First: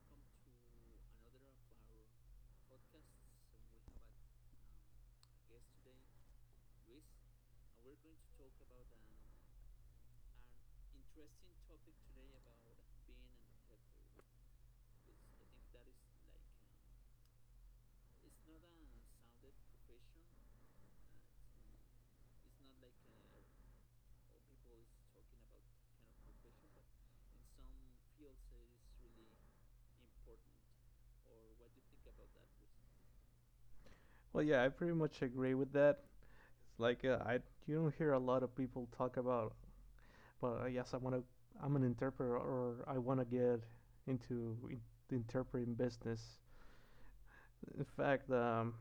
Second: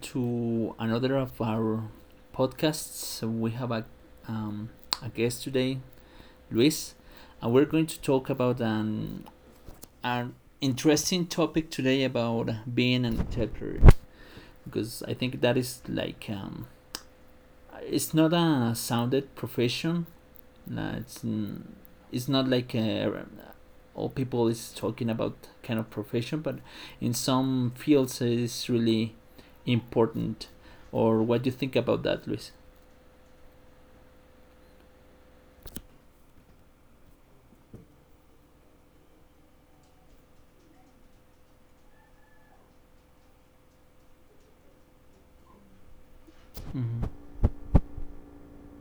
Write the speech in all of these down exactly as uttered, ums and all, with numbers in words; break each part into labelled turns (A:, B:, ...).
A: to another of our podcasts. We have a, um, a guest today, Luis, and we're going to talk about an, an interesting topic today about being an entrepreneur because I think that is like, um, it's not a sounded profession, uh, it's, it's not like a, all people is talking about kind of profession, but in some fields it's really important. Or what do you think about that, Luis?
B: Well, yeah, I pretty much agree with that. It's like uh, I you don't hear a lot of people talk about, but uh, yes, I want to. I'm an interpreter, or I want to get into in- the interpreting business.
A: Mm-hmm.
B: In fact, um,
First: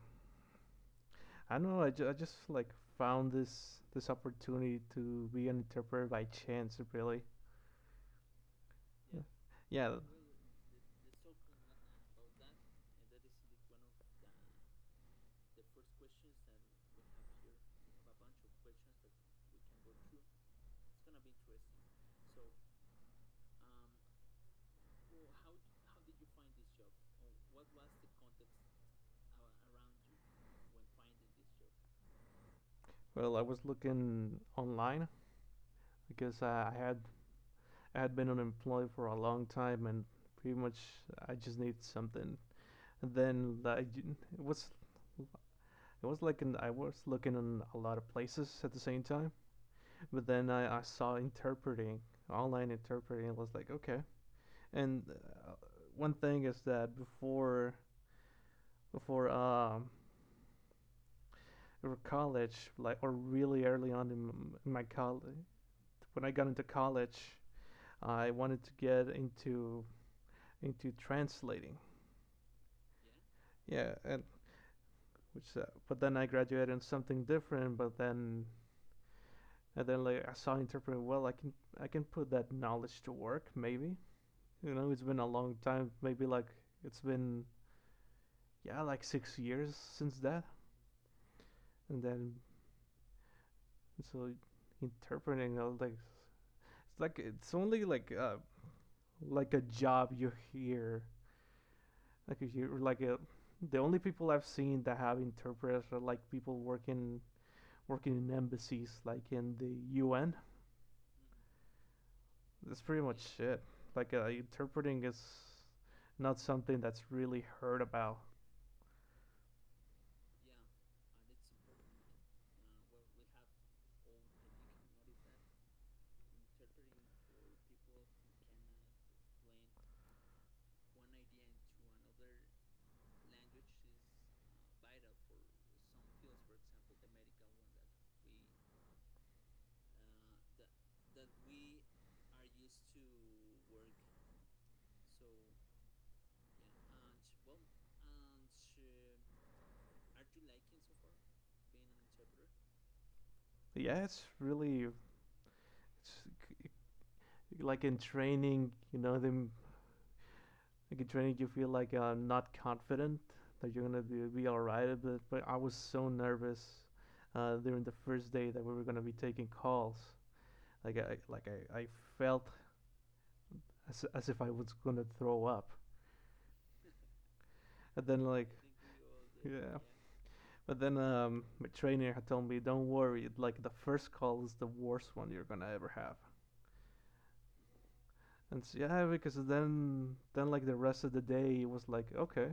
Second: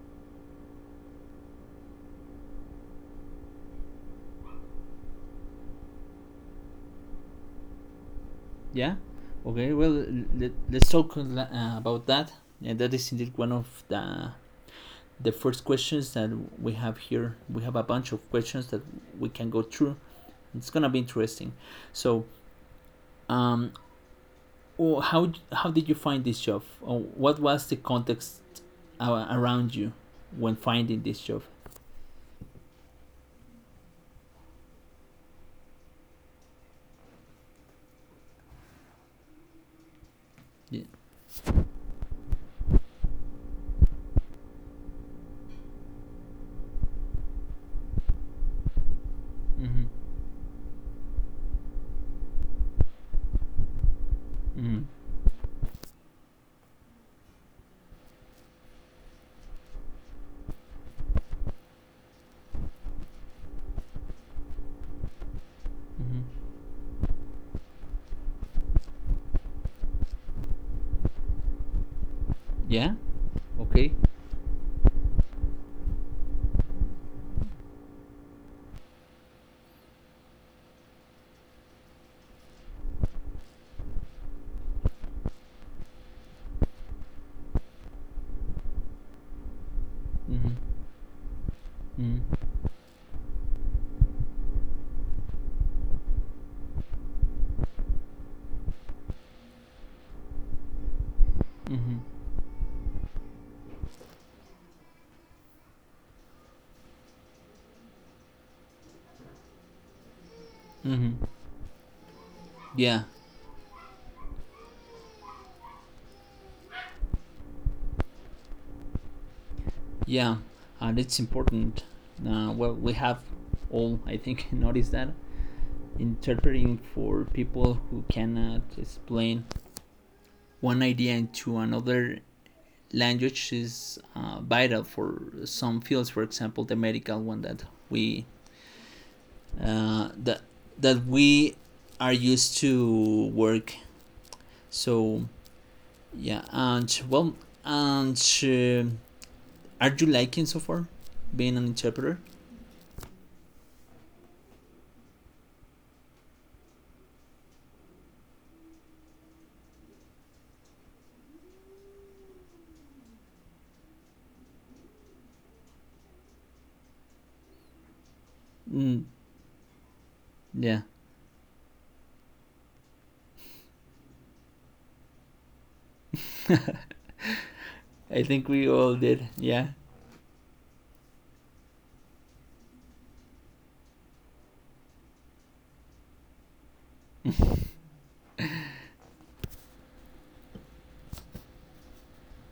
B: I don't know. I, ju- I just like found this this opportunity to be an interpreter by chance, really.
A: Yeah.
B: Yeah.
A: Okay.
B: Yeah.
A: Well, let, let's talk uh, about that. And that is indeed one of the the first questions that we have here. We have a bunch of questions that we can go through. It's gonna be interesting. So, um, oh, how how did you find this job? Or what was the context uh, around you when finding this job?
B: Well, I was looking online because uh, I had I had been unemployed for a long time and pretty much
A: Yeah.
B: I just need something. And then I it was it was like an, I was looking in a lot of places at the same time,
A: Mm-hmm.
B: but then I, I saw interpreting online interpreting and was like okay.
A: Mm-hmm.
B: And uh, one thing is that before before um or college like or really early on in my college
A: Mm-hmm.
B: when I got into college I wanted to get into into translating.
A: Yeah. Okay.
B: Yeah, uh, which uh, but then I graduated in something different. But then and then like I saw interpreting. Well, I can I can put that knowledge to work. Maybe you know it's been a long time. Maybe like it's been yeah like six years since that.
A: Mm-hmm.
B: And then
A: Mm-hmm.
B: so interpreting I was like it's like it's only like uh like a job you hear
A: Mm-hmm.
B: like you like a, the only people I've seen that have interpreters are like people working working in embassies like in the U N.
A: Mm-hmm.
B: That's pretty
A: Yeah.
B: much it. Like uh, interpreting is not something that's really heard about.
A: Yeah. And it's important. Uh, well, we have all, I think, noticed that interpreting for people who cannot explain one idea into another language is uh, vital for some fields. For example, the medical one that we uh, that that we are used to work. So yeah, and well, and uh, are you liking so far being an interpreter?
B: Yeah, it's really it's like in training. You know, them like in training, you feel like uh, not confident that you're gonna be be all right. But but I was so nervous uh, during the first day that we were gonna
A: Mm,
B: be taking calls.
A: yeah,
B: Like I like I, I felt as, as if I was gonna throw up. And
A: I
B: then like
A: think we all did. Yeah.
B: yeah, but then um, my trainer had told me, "Don't worry, like the first call is the worst one you're gonna ever have." And so yeah, because then then like the rest of the day it was like, okay,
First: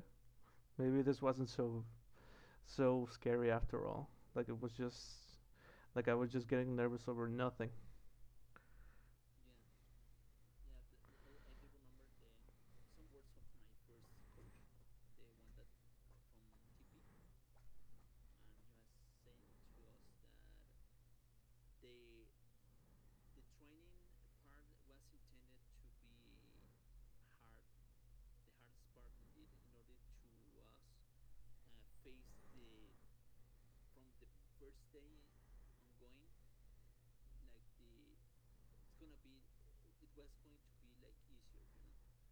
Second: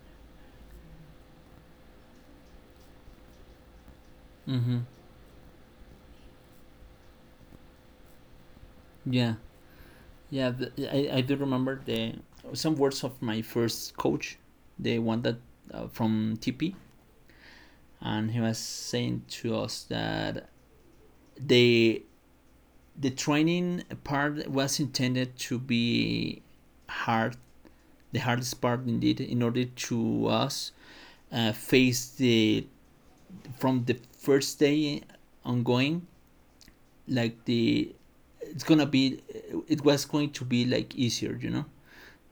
B: maybe this wasn't so so scary after all. Like it was
A: Mm-hmm.
B: just like I was just getting nervous over nothing.
A: Yeah, yeah. th I I do remember the some words of my first coach, the one that uh, from T P, and he was saying to us that the the training part was intended to be hard the hardest part indeed in order to us uh, face the from the first day ongoing like the it's gonna be it was going to be like easier, you know,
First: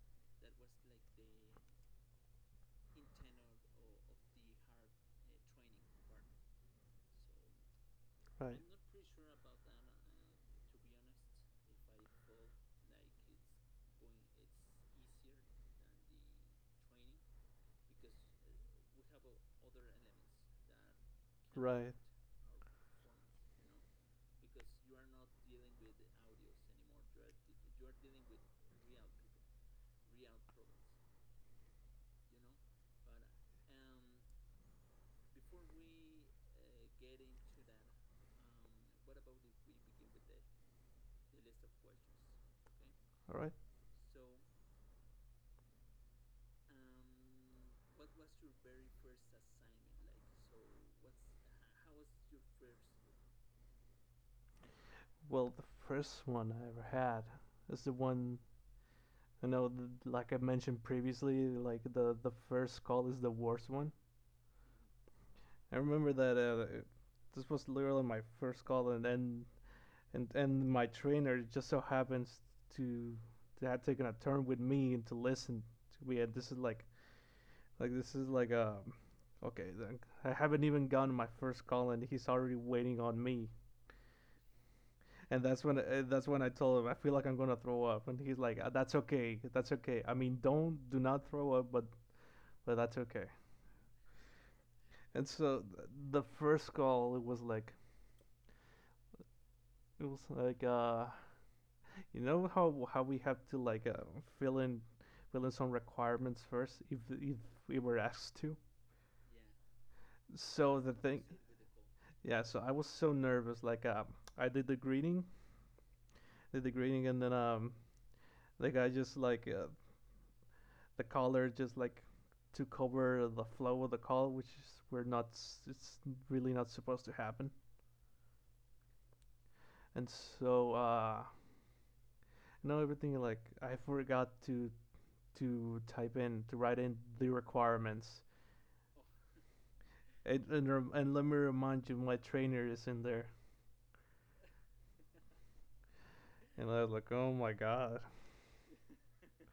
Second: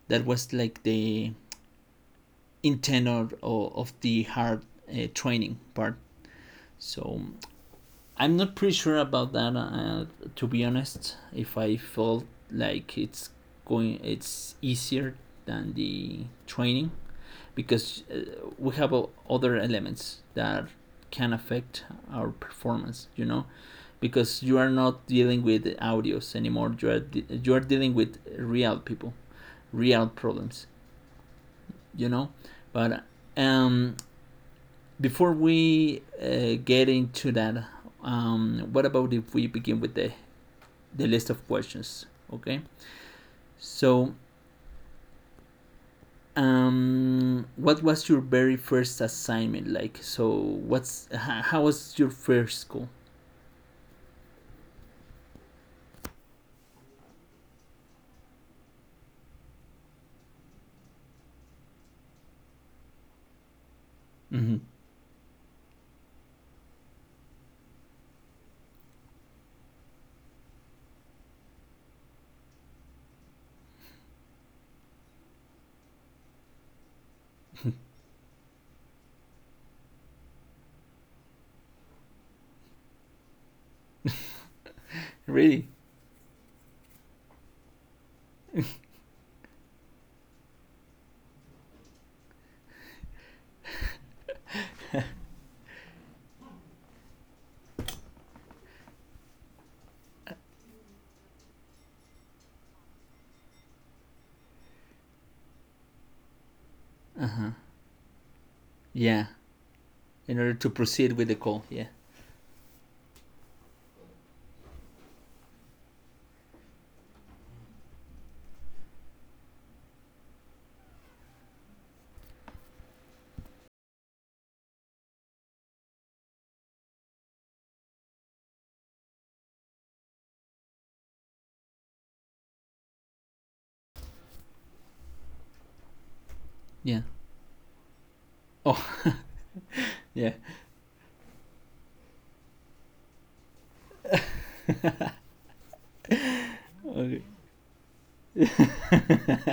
A: that was like the intent of, of the hard uh, training part, so I'm not
B: Right.
A: pretty sure about that. Uh, to be honest, if I felt like it's going, it's easier than the training, because uh, we have uh, other elements that can affect
B: Right.
A: our performance. You know, because you are not dealing with audios anymore. You are de- you are dealing with real people, real problems. You know, but um, before we uh, get into that, um, what about if we begin with the, the list of questions? Okay.
B: All right.
A: So, um, what was your very first assignment like? So, what's how, was your first call?
B: Well, the first one I ever had is the one I know, like I mentioned previously, like the the first call is the worst one.
A: Mm-hmm.
B: I remember that uh, this was literally my first call, and then and and my trainer just so happens to to have taken a turn with me and to listen to me. And this is like like this is like a okay. I haven't even gotten my first call, and he's already waiting on me. And that's
A: Really?
B: when uh, that's when I told him I feel like I'm gonna throw up, and he's like, "Uh, that's okay, that's okay. I mean, don't do not throw up, but but that's okay." And so the first goal it was like it was like uh you know how how we have to like uh, fill in fill in some requirements first if
A: Uh
B: if
A: huh.
B: we were asked to.
A: Yeah. In order to
B: So the
A: proceed
B: thing
A: with the call. Yeah.
B: yeah, so I was so nervous like uh I did the greeting, did the greeting and then um like I just like uh, the caller just like took over the flow of the call which is, we're not s- it's really not supposed to happen. And so uh no everything like I forgot to to type in to write in
A: Yeah.
B: the requirements
A: Oh, yeah.
B: and and, and let me remind you my trainer is in there and I was like
A: Okay.
B: oh my god.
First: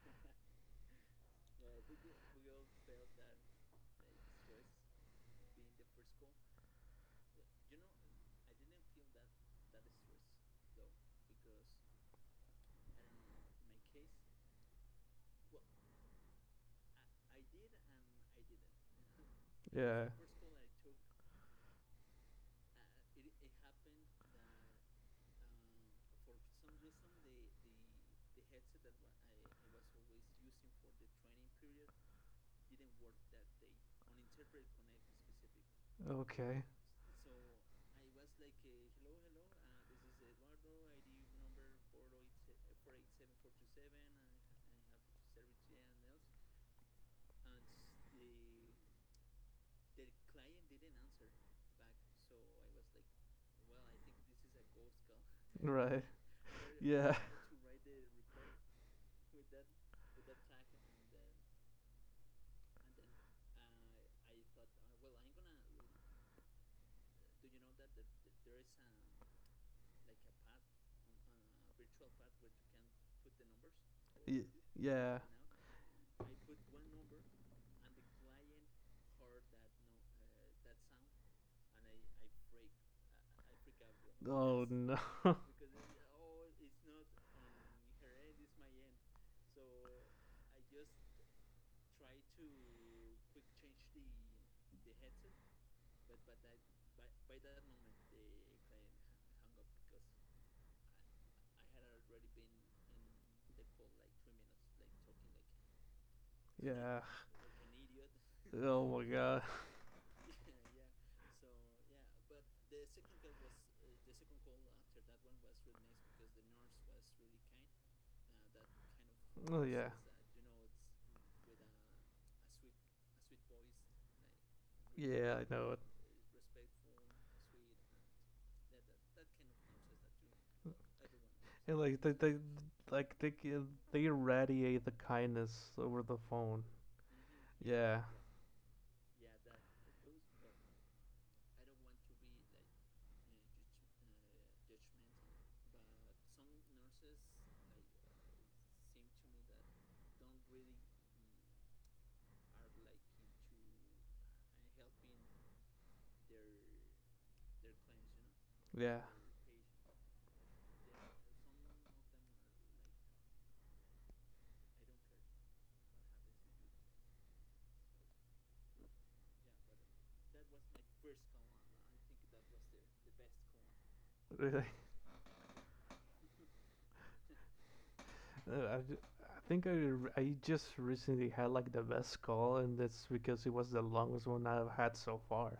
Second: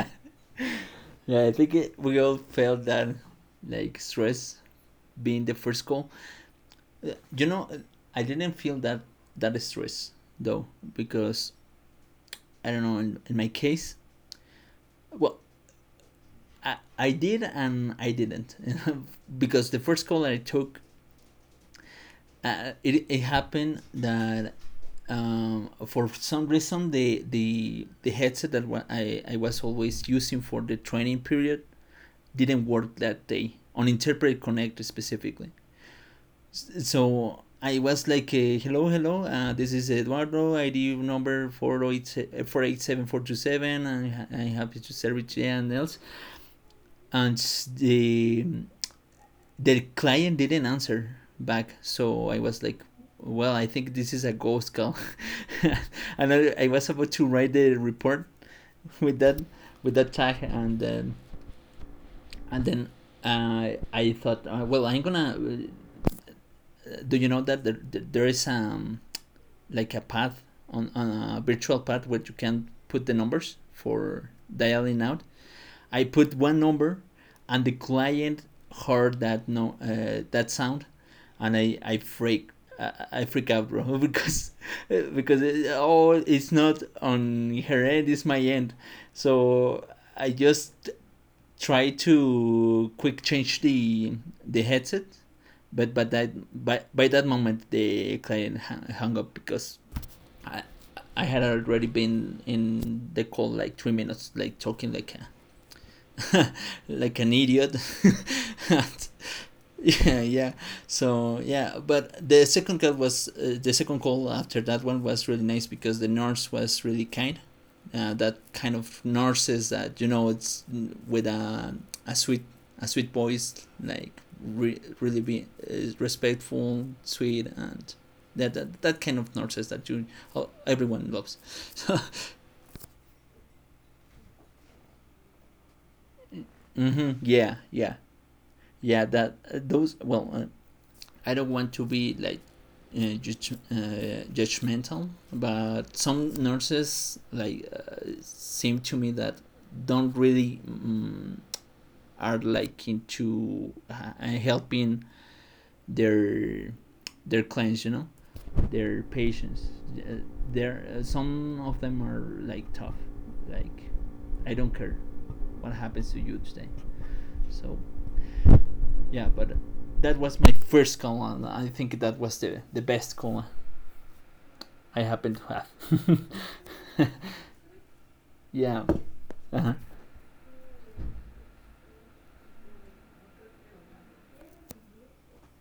A: Yeah, I think it, we all felt that like stress being the first call. You know, I didn't feel that that stress though, because I don't know, in, in my case, well, I, I did and I didn't because the first
B: Yeah.
A: call I took, uh, it, it happened that, um, for some reason the the the headset that wa- I, I was always using for the training period didn't work that day on interpret connect specifically.
B: Okay.
A: S- So I was like, uh, hello, hello, uh, this is Eduardo, I D number four eighty-seven and I- I'm happy to serve you and else. And s- the, the client didn't answer back. So I was like, well, I think this is a ghost call.
B: Right.
A: And I, I was about
B: Yeah,
A: to write the report with that with that tag, and then and then uh, I thought, uh, well, I'm gonna, uh, do you know that there, there there is, um, like a pad on, on a virtual pad where you can put the numbers for dialing
B: yeah.
A: out. I put one number, and the client heard that, no uh, that sound, and I I freak I, freak out, bro, because
B: Oh no.
A: because it, oh, it's not on her end, it's my end. So I just try to quick change the the headset, but but that by by that moment the client hung up because I, I had already been in the call like three minutes, like talking like a,
B: Yeah.
A: like an idiot.
B: Oh my god.
A: Yeah, yeah. So yeah, but the second call was uh, the second call after that one was really nice because the nurse was really kind. Uh, that kind of
B: Oh
A: nurses
B: yeah.
A: that you know it's with a a sweet a sweet voice like re- really
B: Yeah,
A: be
B: I know
A: uh,
B: it.
A: respectful, sweet, and that, that that kind of nurses that you oh, everyone loves.
B: Yeah, like they, they like they gi- they irradiate the kindness over the phone.
A: Mm-hmm. Yeah, yeah,
B: Yeah,
A: yeah. That uh, those. Well, uh, I don't want to be like uh, judge, uh, judgmental, but some nurses like, uh, seem to me that don't really, um, are like into, uh, helping their their clients. You know,
B: yeah.
A: their patients. Uh, there, uh, some of them are like tough. Like, I don't care what happens to you today. So yeah, but that was my first colon. I think that was the, the best colon I happened to have.
B: Uh, I,
A: Yeah.
B: ju- I think I
A: Uh-huh.
B: r- I just recently had like the best call, and that's because it was the longest one I've had so far.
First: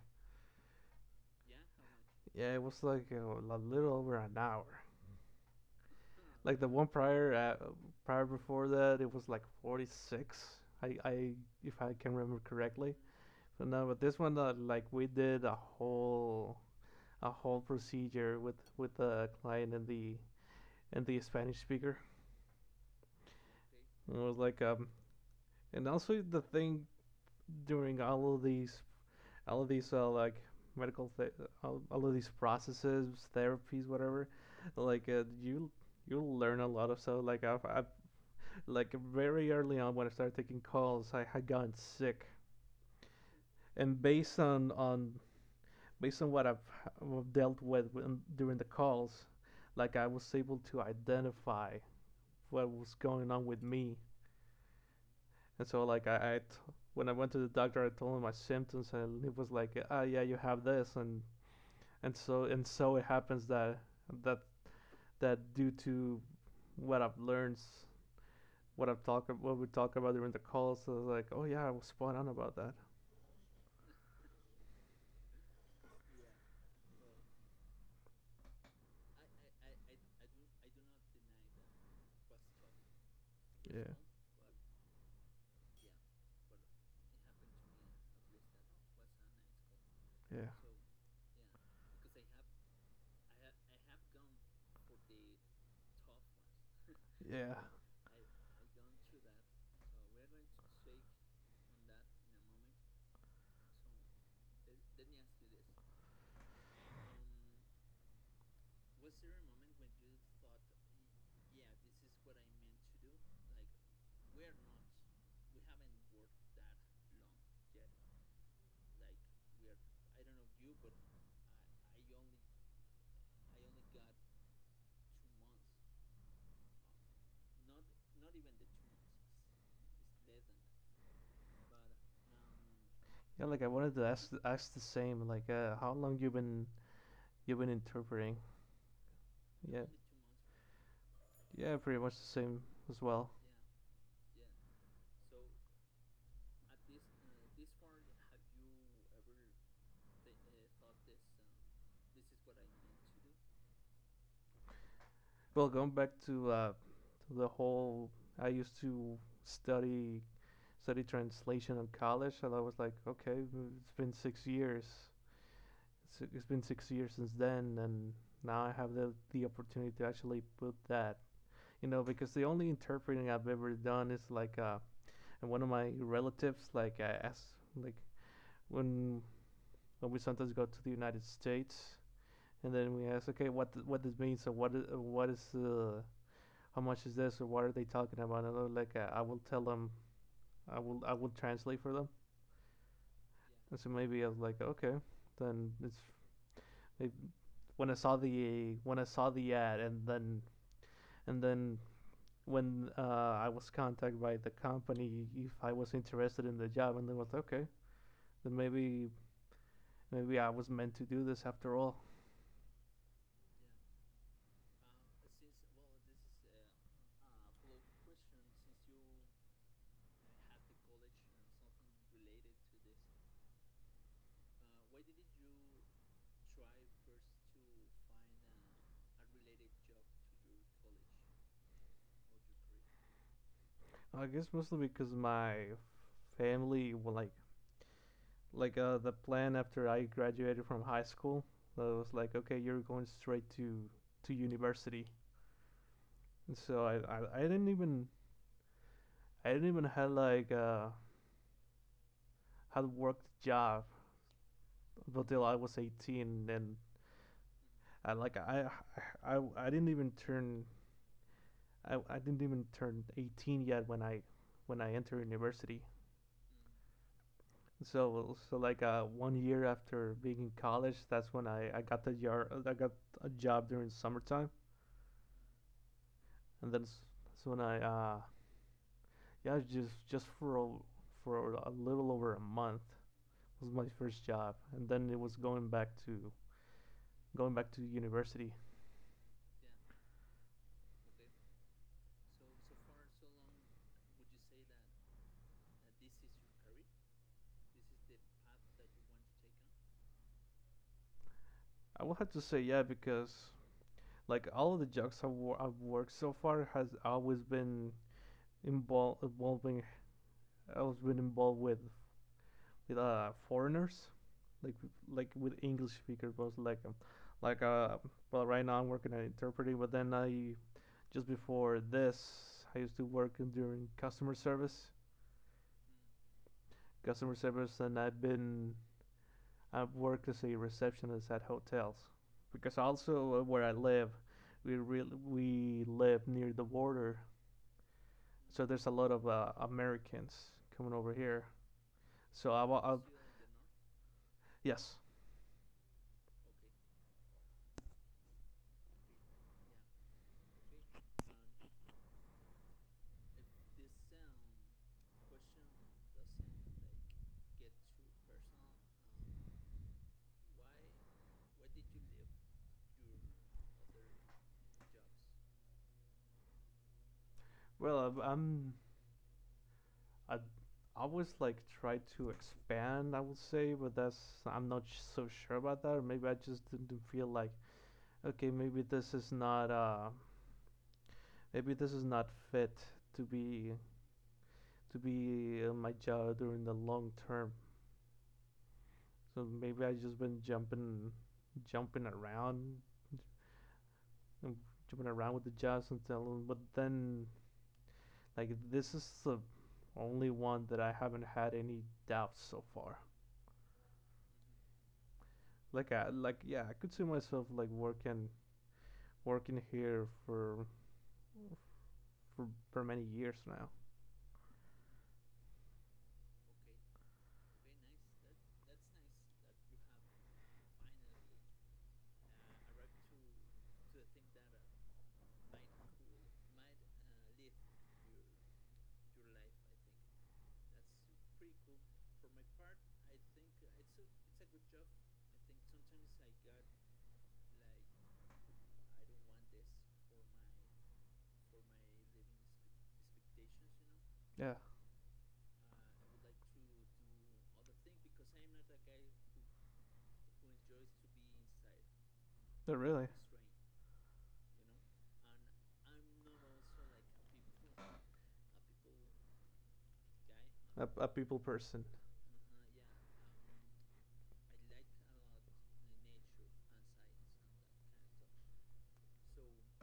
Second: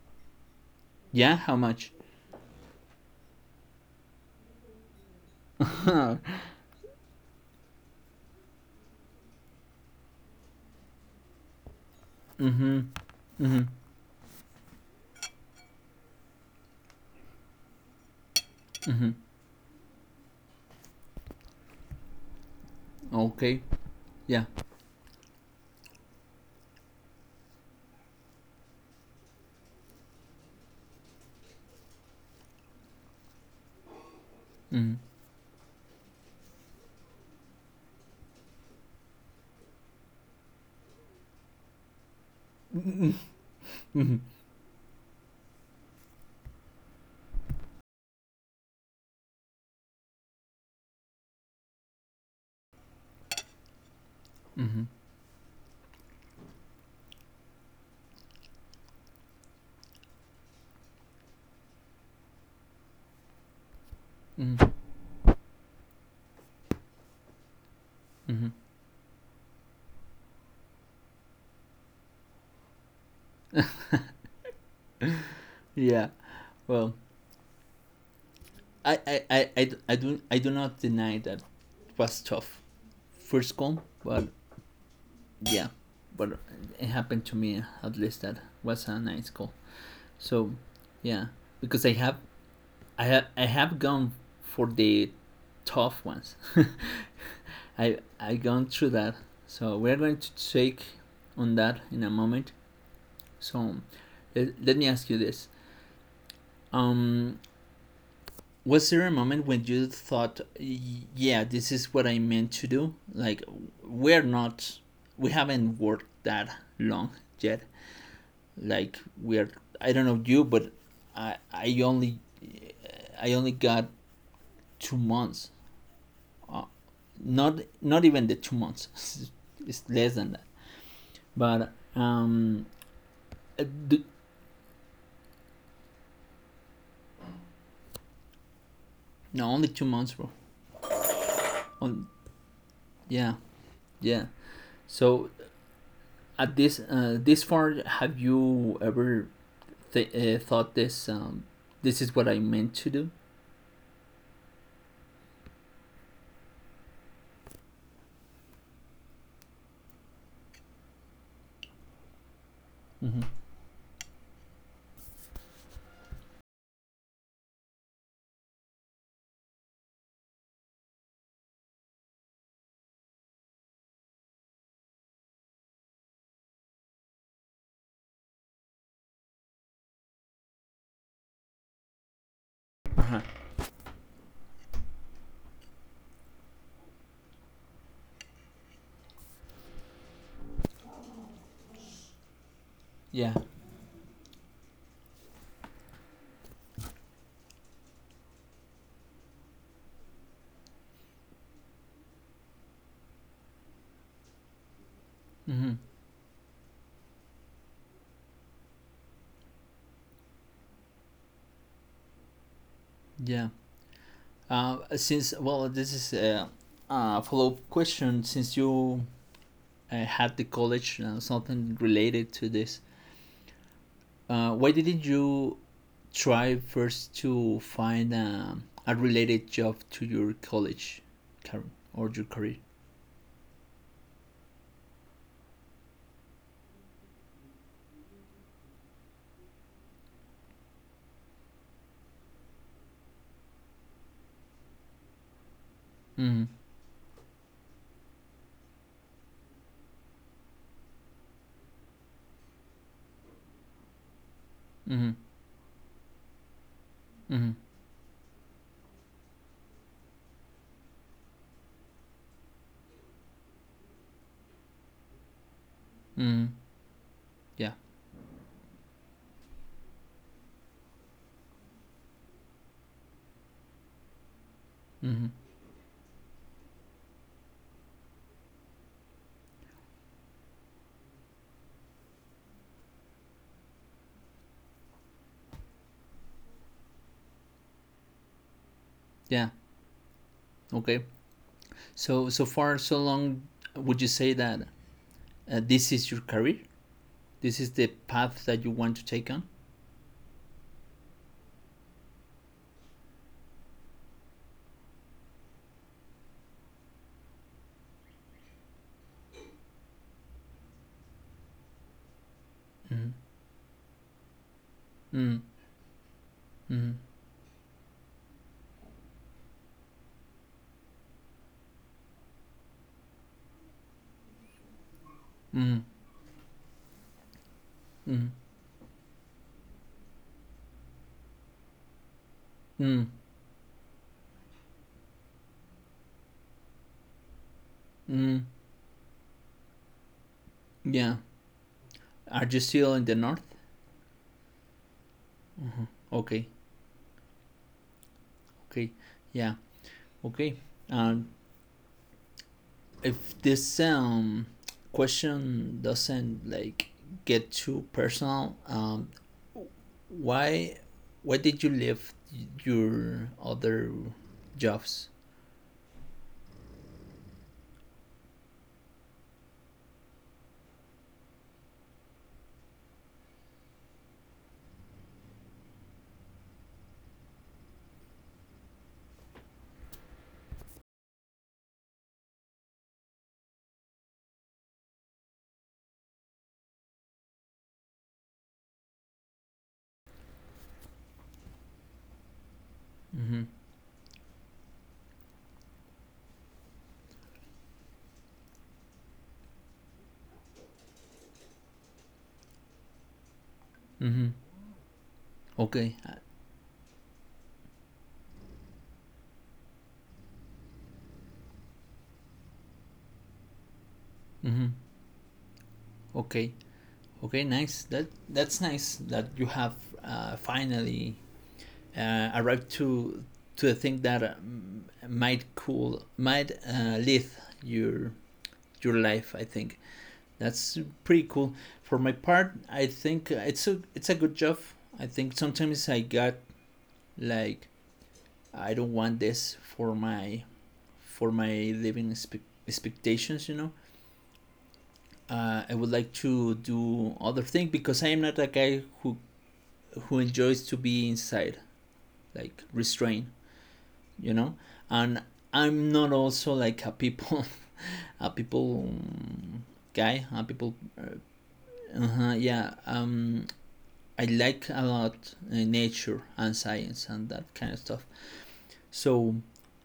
A: Yeah, how much?
B: Yeah, it was like you know, a little over an hour.
A: Mm-hmm,
B: Like the one prior uh, prior before that, it was like forty six. I, I if I can remember
A: mm-hmm,
B: correctly. But no, but this one uh, like we did a whole a whole procedure with with
A: mm-hmm.
B: the client and the and the Spanish speaker.
A: Okay.
B: And it was
A: Yeah.
B: like um and also the thing during all of these all of these uh, like medical th- all, all of these processes therapies whatever
A: Mm-hmm,
B: like uh, you you learn a lot of stuff like I've, I've like very early on when I started taking calls I had gotten sick and based on on based on what i've, I've dealt with when, during the calls like I was able to identify what was going on with me.
A: mm-hmm,
B: And so like I, I t- when I went to the doctor, I told him my symptoms, and it was like, ah, oh, yeah, you have this, and and so and so it happens that that
A: mm-hmm,
B: that due to what I've learned,
A: mm-hmm.
B: what I've talked, what we talk about during the calls, so I was like, oh yeah, I was spot on about that.
A: Yeah. Well, I I, I, I, I, do, I do not deny that it was tough. First call,
B: Yeah,
A: but yeah. But it happened to me at least that was a nice call. So,
B: yeah,
A: yeah. Because I have I ha- I have gone for the tough ones.
B: yeah,
A: I I gone through that. So we're going to take on that in a moment. So, let, let me ask you this. Um, was there a moment when you thought, yeah, this is what I meant to do? Like, we're not we haven't worked that long yet. Like, we're I don't know you, but I I only I only got two months, not not even the two months, it's less than that, but um
B: yeah. Like
A: uh,
B: I wanted to ask ask the same, like, uh, how long you been you been interpreting?
A: no, only two
B: Yeah,
A: months bro.
B: yeah, pretty
A: On,
B: much the same as well.
A: yeah, yeah, so at this, uh, this far, have you ever th- uh, thought this, um this is what I meant to do?
B: Well, going back to uh, to the whole, I used to study study translation in college, and I was like,
A: Mm-hmm.
B: okay, it's been six years. It's, it's been six years since then, and now I have the the opportunity to actually put that, you know, because the only interpreting I've ever done is like, uh, and one of my relatives, like, I asked, like, when when we sometimes go to the United States, and then we
A: Uh-huh.
B: ask, okay, what th- what this means, so what is what is the how much is this or what are they talking about? And I was like, uh, I will tell them, I will, I will translate for them.
A: Yeah.
B: And so maybe I was like, okay, then it's it, when I saw the when I saw the ad, and then and then when uh, I was contacted by the company if
A: Mm-hmm.
B: I was interested in the job, and they was like, okay, then maybe maybe I was meant to do this after all.
A: Yeah. Uh, since, well, this is a, a follow-up question, since you, uh, had the college, uh, something related to this, uh, why didn't you try first to find, um, a related job to your college car- or your career?
B: I guess mostly because my family, well, like like uh, the plan after I graduated from high school. So it was like, okay, you're going straight to to university.
A: Mm-hmm.
B: And so I, I, I didn't even I didn't even had like uh had worked a job
A: Mm-hmm.
B: until I was eighteen. And
A: Mm-hmm.
B: I like I I, I didn't even turn I, I didn't even turn eighteen yet when I when I entered university.
A: Mm-hmm. Yeah.
B: So so like uh, one year after being in college, that's when I, I got the yard I got a job during summertime,
A: Mm-hmm.
B: and then that's when I uh, yeah, just just for a, for a little over a month was my first job, and then it was going back to going back to university.
A: Yeah. Okay. So so far, so long, would you say that, uh, this is your career? This is the path that you want to take on?
B: I would have to say yeah because like all of the jobs I've, wor- I've worked so far has always been involved involving I was been involved with with
A: Mm-hmm.
B: uh foreigners, like like
A: Mm-hmm.
B: with English speakers, most like um, like uh well right now I'm working at interpreting, but then I just before this I used to work in, during customer service
A: Mm-hmm.
B: customer service, and I've
A: Mm-hmm.
B: been I've worked as a receptionist at hotels because
A: Mm-hmm.
B: also uh, where I live, we really we live near the border,
A: Mm-hmm.
B: so there's a lot of uh, Americans coming over
A: Yeah.
B: here.
A: Are
B: So
A: you
B: I, wa-
A: still
B: I
A: in the north?
B: yes,
A: Okay. Okay. Yeah. Okay. Uh, if this, um, question doesn't like get too personal, um, why why did you leave your other jobs?
B: well I've, I'm I I always like try to expand. I would say, but that's I'm not sh- so sure about that. Or maybe I just didn't feel like okay, maybe this is not uh maybe this is not fit to be to be in my job during the long term. So maybe I just been jumping, jumping around,
A: Mm-hmm.
B: and jumping around with the jobs until. But then, like this is the only one that I haven't had any doubts so far.
A: Mm-hmm.
B: Like
A: Okay.
B: I like yeah, I could see myself like working working here for for for many years now.
A: Mm-hmm. Okay. Okay. Nice. That that's nice that you have, uh, finally, uh, arrived to to the thing that, um, might cool might, uh, lead your your life. I think. That's pretty cool. For my part, I think it's a it's a good job. I think sometimes I got like I don't want this for my for my living expe- expectations, you know.
B: Yeah,
A: Uh, I would like to do other thing because I am not a guy who who enjoys to be inside, like
B: no, really.
A: restrained, you know. And I'm not also like a people a people um, guy, a people.
B: A, a
A: Uh,
B: people person.
A: uh-huh, yeah. Um, I like a lot, uh, nature and science and that kind of stuff. So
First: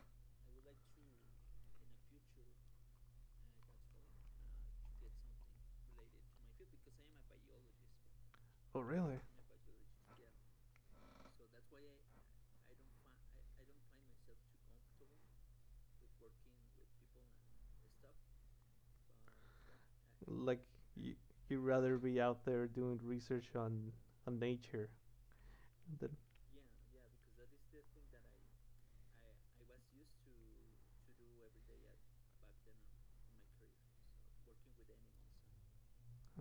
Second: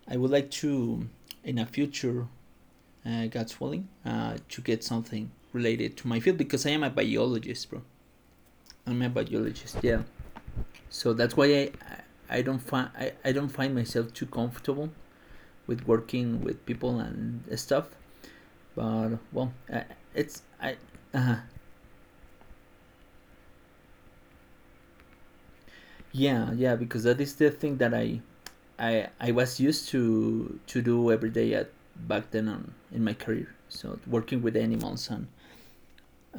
A: I would like to, in a future, uh, God's willing, uh, to get something related to my field because I am a biologist, bro.
B: Oh
A: I'm a
B: really?
A: biologist, yeah. So that's why I, I, I don't find I, I don't find myself too comfortable with working with people and stuff. But well, uh, it's
B: Like
A: I,
B: you,
A: uh,
B: you'd rather be out there doing research on on nature than
A: yeah, yeah, because that is the thing that I I I was used to to do every day at back then on in my career. So working with animals and,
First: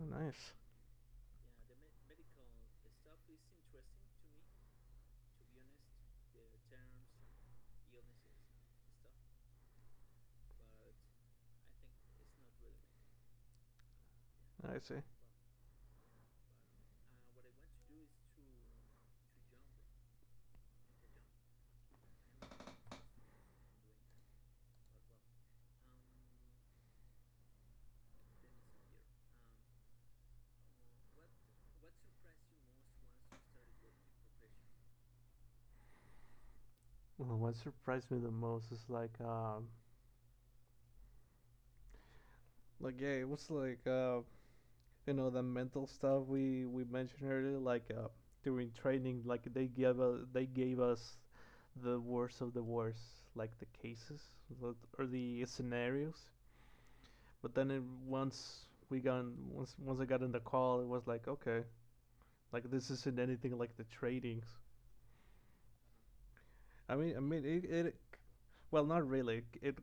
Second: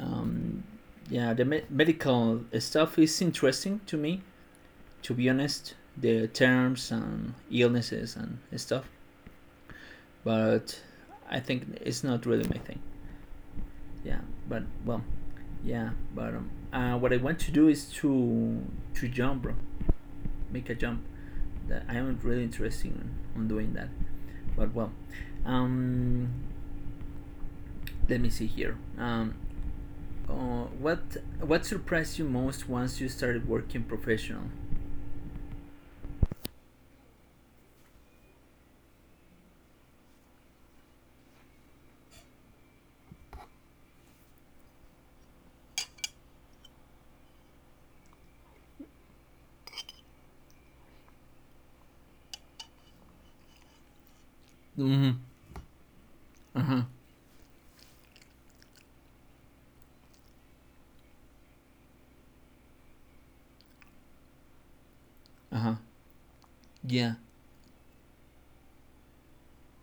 B: oh, nice.
A: yeah, the me- medical stuff is interesting to me. To be honest, the terms and illnesses and stuff, but I think it's not really my thing. Yeah, but
B: I see.
A: well, yeah, but, um, uh, what I want to do is to to jump, bro. Make a jump that I am really interested in on doing that. But well, um, let me see here. Um, uh, what what surprised you most once you started working professional?
B: Well, what surprised me the most is like um like yeah, it was like uh you know the mental stuff we we mentioned earlier. Like uh during training, like they gave us they gave us the worst of the worst, like the cases but- or
A: Mm-hmm.
B: the scenarios. But then it, once we got in, once once I got in the call, it was like okay, like this isn't anything like the tradings.
A: Uh huh.
B: I
A: Yeah.
B: mean, I mean, it, it well, not really. It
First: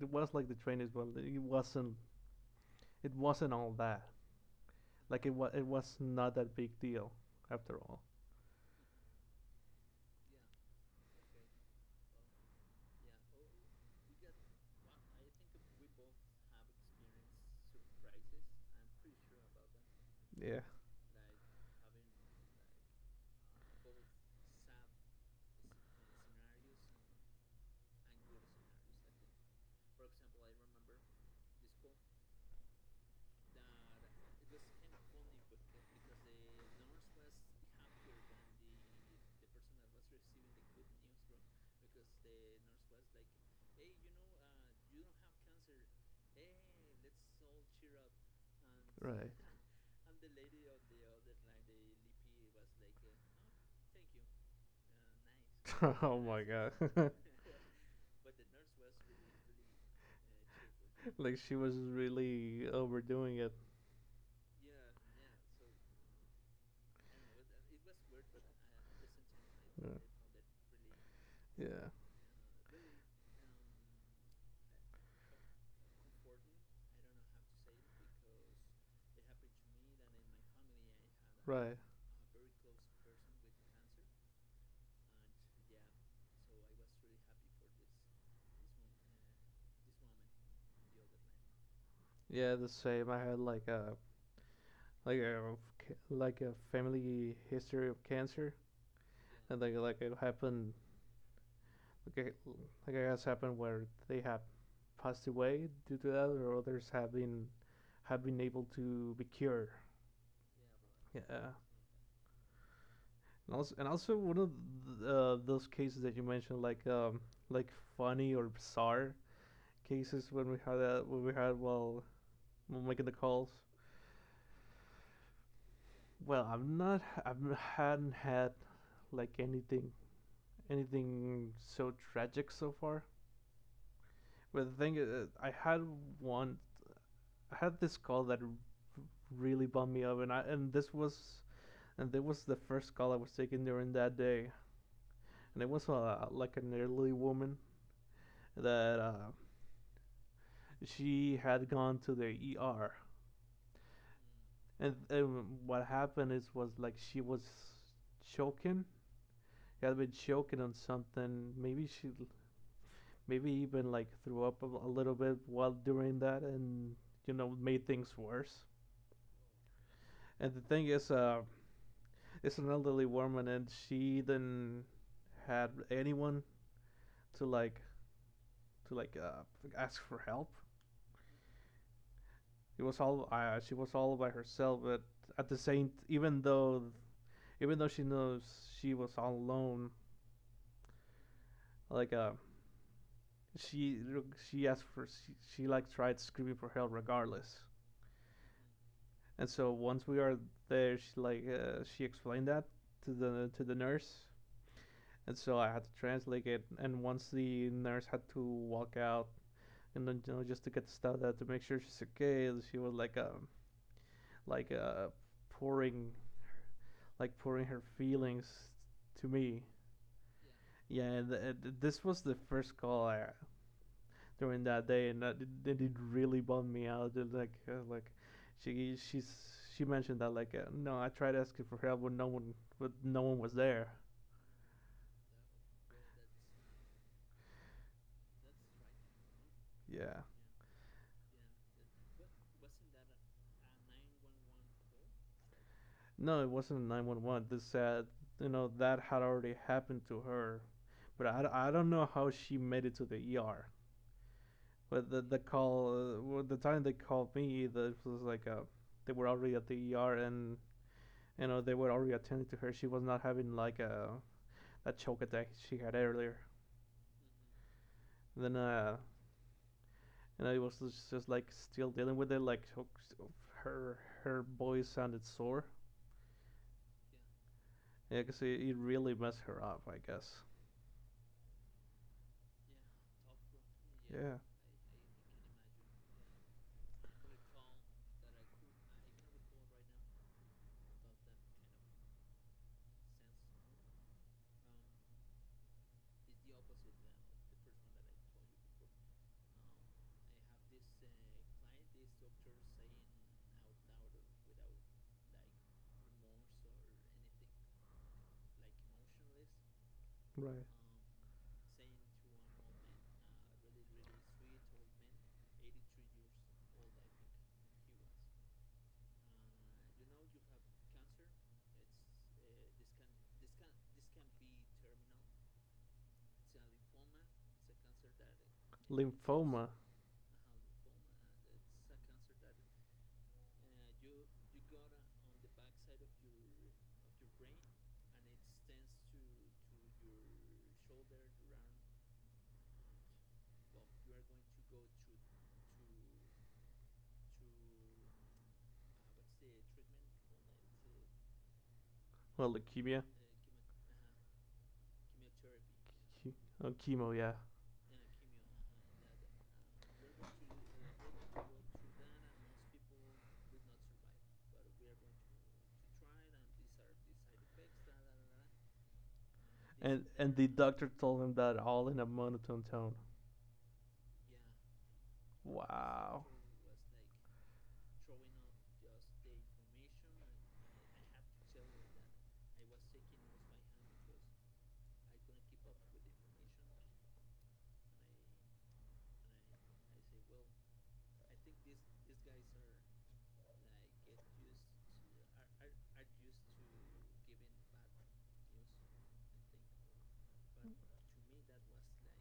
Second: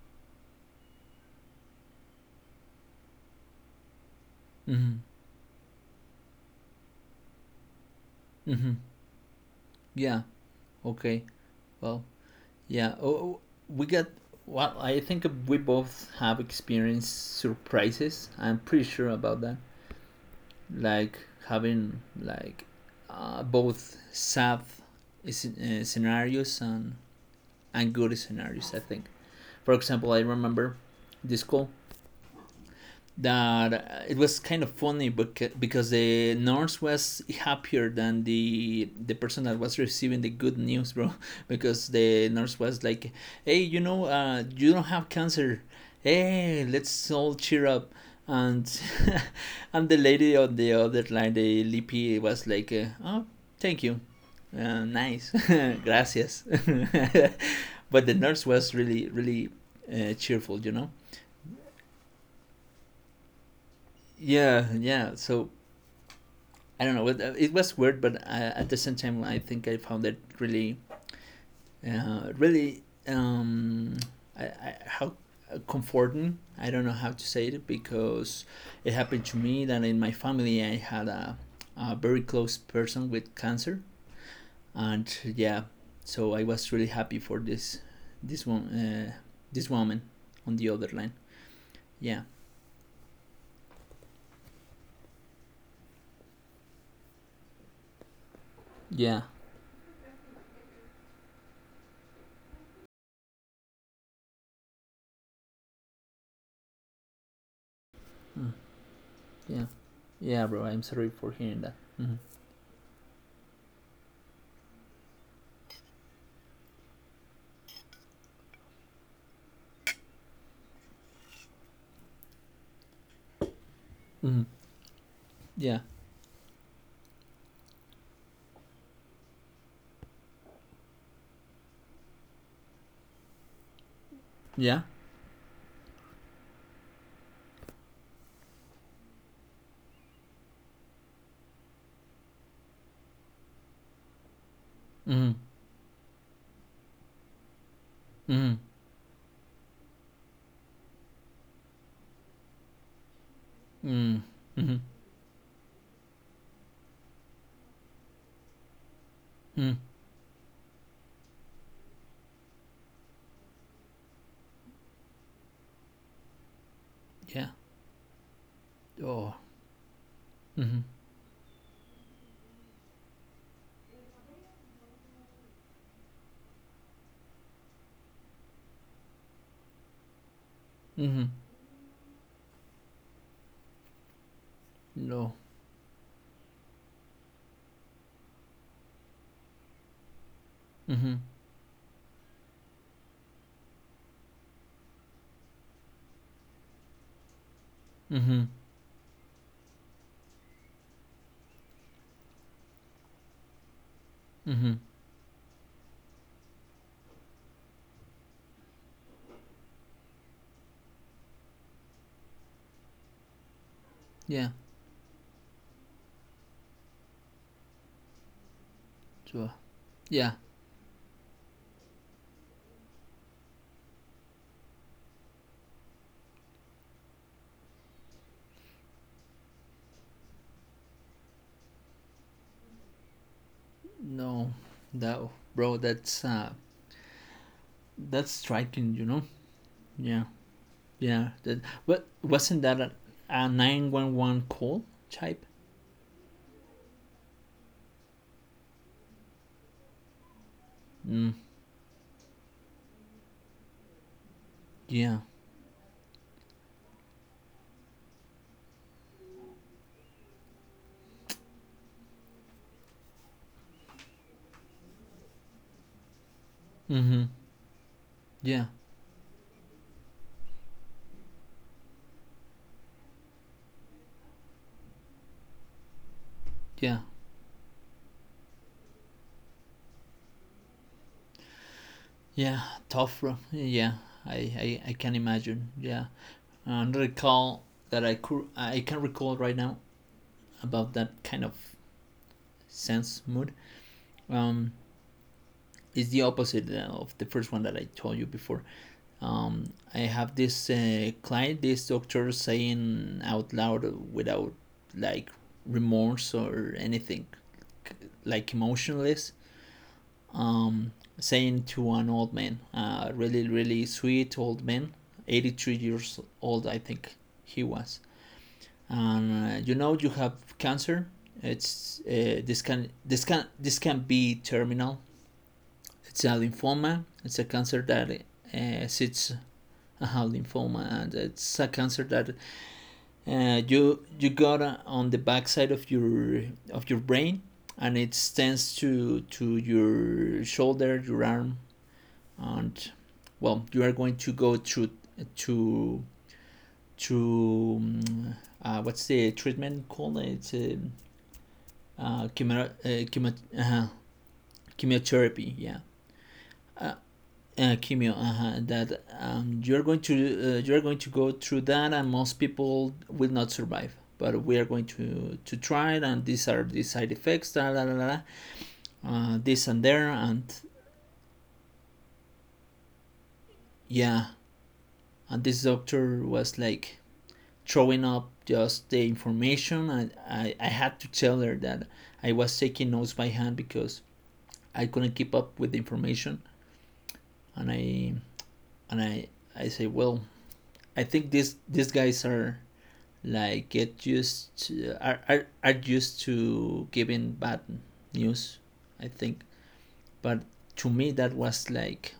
B: it was like the train is well, it wasn't it wasn't all that.
A: Mm-hmm.
B: Like it was it was not that big deal after all.
A: Mm-hmm. Yeah. Okay. Well. Yeah. Oh, we got. Well, I think we both have experienced surprises. I'm pretty sure about that.
B: Yeah.
A: Like having like, uh, both sad, uh, scenarios and and good scenarios. I think, for example, I remember this call that, uh, it was kind of funny because the nurse was happier than the the person that was receiving the good news, bro, because the nurse was like, hey, you know, uh, you don't have cancer, hey, let's all cheer up, and
B: Right.
A: and the lady on the other line, the lippy, was like, uh, oh, thank you, uh, nice,
B: Oh
A: gracias,
B: my god.
A: but the nurse was really really, uh, cheerful, you know,
B: Like she was really overdoing it.
A: yeah, yeah, so I don't know. It was weird, but I, at the same time, I think I
B: Yeah.
A: found it really,
B: Yeah.
A: uh, really, um, I, I, how comforting. I don't know how to say it because it happened to me that in my family I had a,
B: Right.
A: a very close person with cancer, and yeah, so I was really happy for this, this one, uh, this woman on the other line. Yeah,
B: Yeah, the same. I had like a like a ca- like a family history of cancer,
A: yeah,
B: and like like it happened like it, like it has happened where they have passed away due to that, or others have been have been
A: mm,
B: able to be
A: yeah,
B: cured.
A: yeah, bro. I'm sorry for
B: Yeah,
A: hearing that.
B: and also and also one of th- uh, those cases that you mentioned, like um like funny or bizarre cases when we had that when we had while while making the calls.
A: Mm, yeah,
B: Well, I'm not I've hadn't had like anything anything so tragic so far. But the
A: yeah.
B: thing is, uh, I had one, I had this call that really bummed me up, and I and this was and this was the first call I was taking during that day,
A: Mm,
B: and it was uh, like an elderly woman
A: mm,
B: that uh, she had gone to the E R,
A: Mm. Mm-hmm.
B: and, and what happened is was like she was choking,
A: Mm.
B: she had been choking on something, maybe she maybe even like threw up a, a little bit while doing that, and you
A: Yeah.
B: know made things worse.
A: Oh.
B: And the
A: Hmm.
B: thing is, uh, it's an elderly woman and she didn't had anyone to like to like uh, ask for help.
A: Hmm.
B: It was all uh, she was all by herself. But
A: No.
B: at the same, even though even though she knows she was all alone,
A: Hmm.
B: like uh, she she asked for she, she like tried screaming for help regardless.
A: Hmm.
B: And so once we are there, she like uh, she explained that to the to the nurse,
A: Hmm.
B: and so I had to translate it. And once the nurse had to walk out, and then you know, just to get the stuff out to make sure she's okay. She was like um
A: Yeah.
B: like uh pouring like pouring her feelings to
A: Sure.
B: me.
A: Yeah.
B: Yeah, and and this was the first call I, during that day, and that it, it really bummed me out. It, like uh, like she she's she mentioned that like uh, no, I tried asking for help but no one but no one was there.
A: No. That Bro, that's uh that's striking, you know?
B: Yeah,
A: Yeah. Yeah. That But wasn't that a, a nine one one call type?
B: no, it wasn't nine one one. This uh you know that had already happened to her, but
A: Mm.
B: I I d- I don't know how she made it to the E R. But
A: Yeah.
B: the the call, uh, well, the time they called me, the, it was like uh, they were already at the E R and you know they were already attending to her. She was not having like a that choke attack she had earlier.
A: Hmm.
B: And then
A: Yeah.
B: uh, you know it was just, just like still dealing with it. Like so, so, her her voice sounded sore.
A: Yeah.
B: Yeah, because it, it really messed her up, I guess.
A: Yeah. Tough, bro. Yeah. I,
B: Yeah,
A: I, I can imagine. Yeah. Another call that I could I can recall right now about that kind of sense mood, um, is the opposite uh, of the first one that I told you before. Um, I have this uh, client, this doctor saying out loud without like remorse or anything, like emotionless,
B: right.
A: um, saying to an old man, uh, really, really sweet old man, eighty-three years old, I think he was. And uh, you know, you have cancer. It's uh, this can this can this can be terminal. It's a lymphoma. It's a cancer that uh, sits
B: Lymphoma,
A: a lymphoma, and it's a cancer that uh, you you got uh, on the backside of your of your brain, and it extends to to your shoulder, your arm, and well, you are going to go through to to um, uh, what's the treatment called? It's uh, uh,
B: well,
A: chemo,
B: leukemia.
A: uh, chemo, uh, chemotherapy. Yeah,
B: Oh, chemo, yeah.
A: uh, Kimio, uh-huh, that um, you're going to uh, you're going to go through that, and most people will not survive. But we are going to to try it, and these are the side effects, da da da da, uh, this and
B: And
A: there,
B: and
A: and
B: the doctor told him that all in a monotone tone.
A: yeah. And this
B: Wow.
A: doctor was like throwing up just the information, and I, I had to tell her that I was taking notes by hand because I couldn't keep up with the information, and I and I I say, well, I think these these guys are like get used to, are, are, are used to giving bad news, I think, but to me that was like,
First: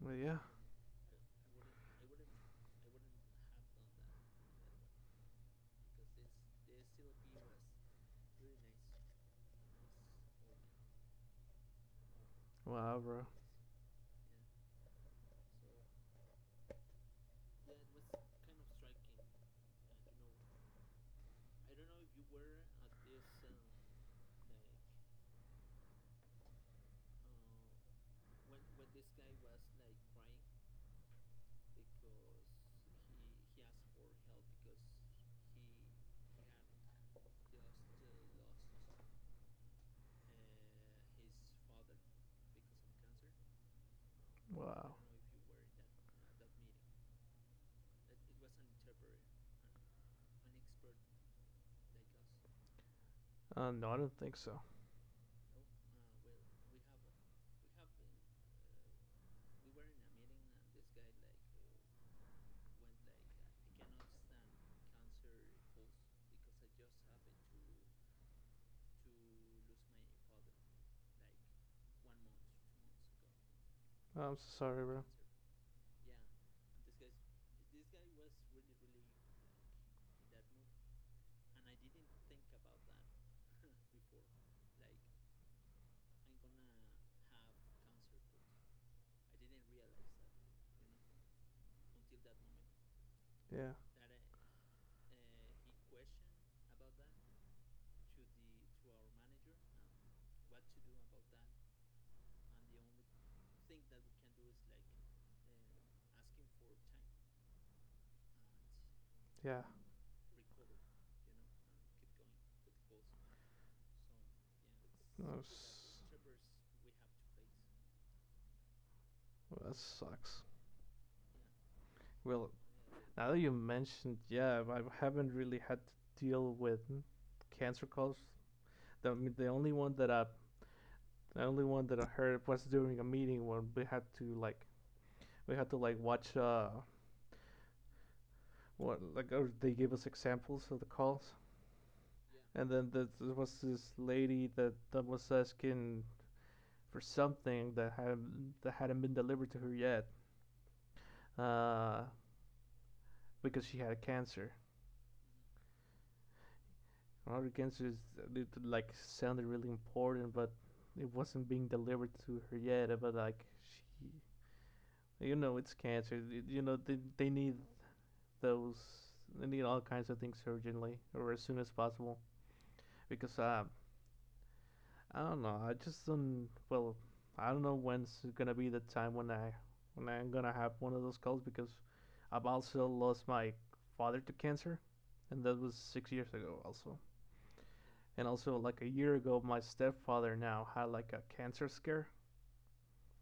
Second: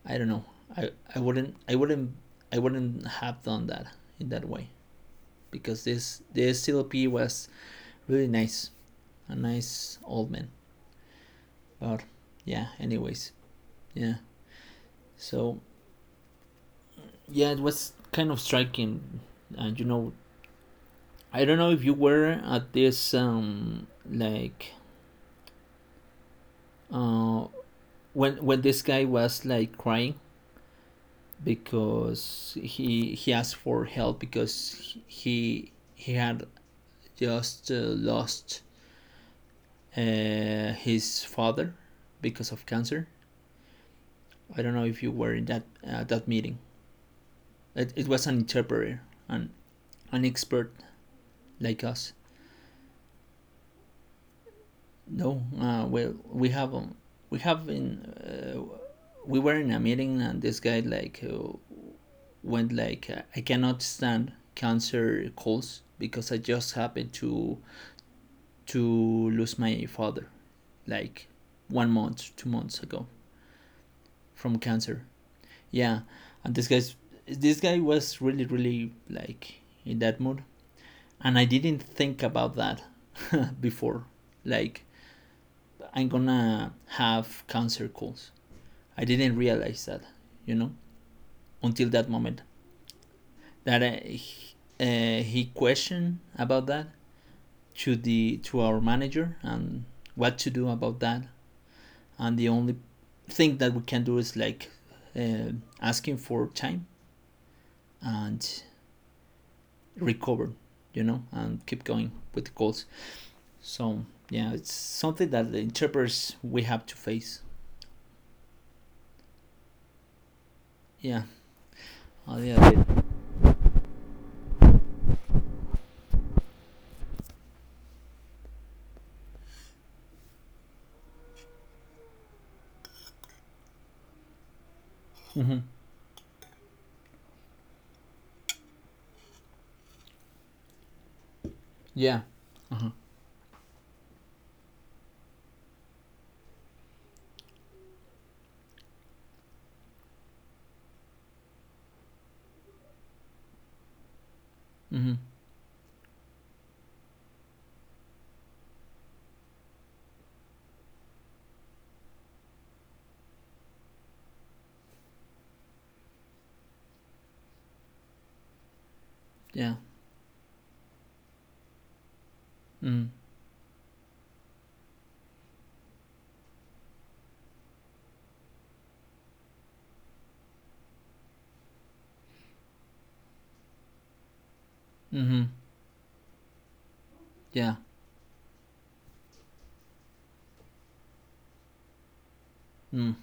B: Well,
A: I don't
B: yeah.
A: know, i, I wouldn't i wouldn't I wouldn't have done that in that way because this this C L P was really nice, a nice old man, but yeah,
B: Wow, bro.
A: anyways, yeah, so yeah, it was kind of striking, and you know, I don't know if you were at this, um like uh when when this guy was like crying because he he asked for help because he he had just uh, lost uh, his father because of cancer. I don't know
B: Wow.
A: if you were in that uh, that meeting. It, it was an interpreter, an an expert like us.
B: Uh, no, I don't think so.
A: No, uh, well, we have um, we have been uh, we were in a meeting and this guy like uh, when like uh, I cannot stand cancer calls because I just happened to to lose my father like one month, two months ago
B: I'm so
A: from
B: sorry,
A: cancer.
B: bro.
A: Yeah, and this guy's this guy was really really like in that mood, and I didn't think about that before. Like I'm gonna have cancer calls. I didn't realize that, you know, until that moment
B: Yeah,
A: that I, uh, he questioned about that to the to our manager and what to do about that. And the only thing that we can do is like, uh, asking for time and
B: yeah.
A: recover, you know, and keep going with the goals. So yeah, it's something
B: No,
A: that the
B: s-
A: interpreters we have to face.
B: well, that sucks.
A: Yeah, a
B: Well,
A: little.
B: now that you mentioned, yeah, I haven't really had to deal with cancer calls. The, the only one that I, the only one that I heard was during a meeting when we had to like we
A: Mm-hmm.
B: had to like watch uh what like or they gave us examples of the calls
A: Yeah.
B: and then
A: Uh-huh.
B: the, there was this lady that, that was asking for something that had that hadn't been delivered to her yet uh because she had cancer.
A: Mm-hmm.
B: Her cancer is it, like sounded really important but it wasn't being delivered to her yet but like she you know it's cancer. You know they, they need those. They need
A: Yeah.
B: all kinds of things urgently or as soon as possible
A: Mm.
B: because um I don't know. I just don't. Well, I don't know when's gonna be the time when I when I'm gonna have one of those calls because I've also lost my father to cancer,
A: Mm-hmm.
B: and that was six years ago also.
A: Yeah.
B: And also like a year ago, my stepfather now had like a cancer scare,
A: Mm.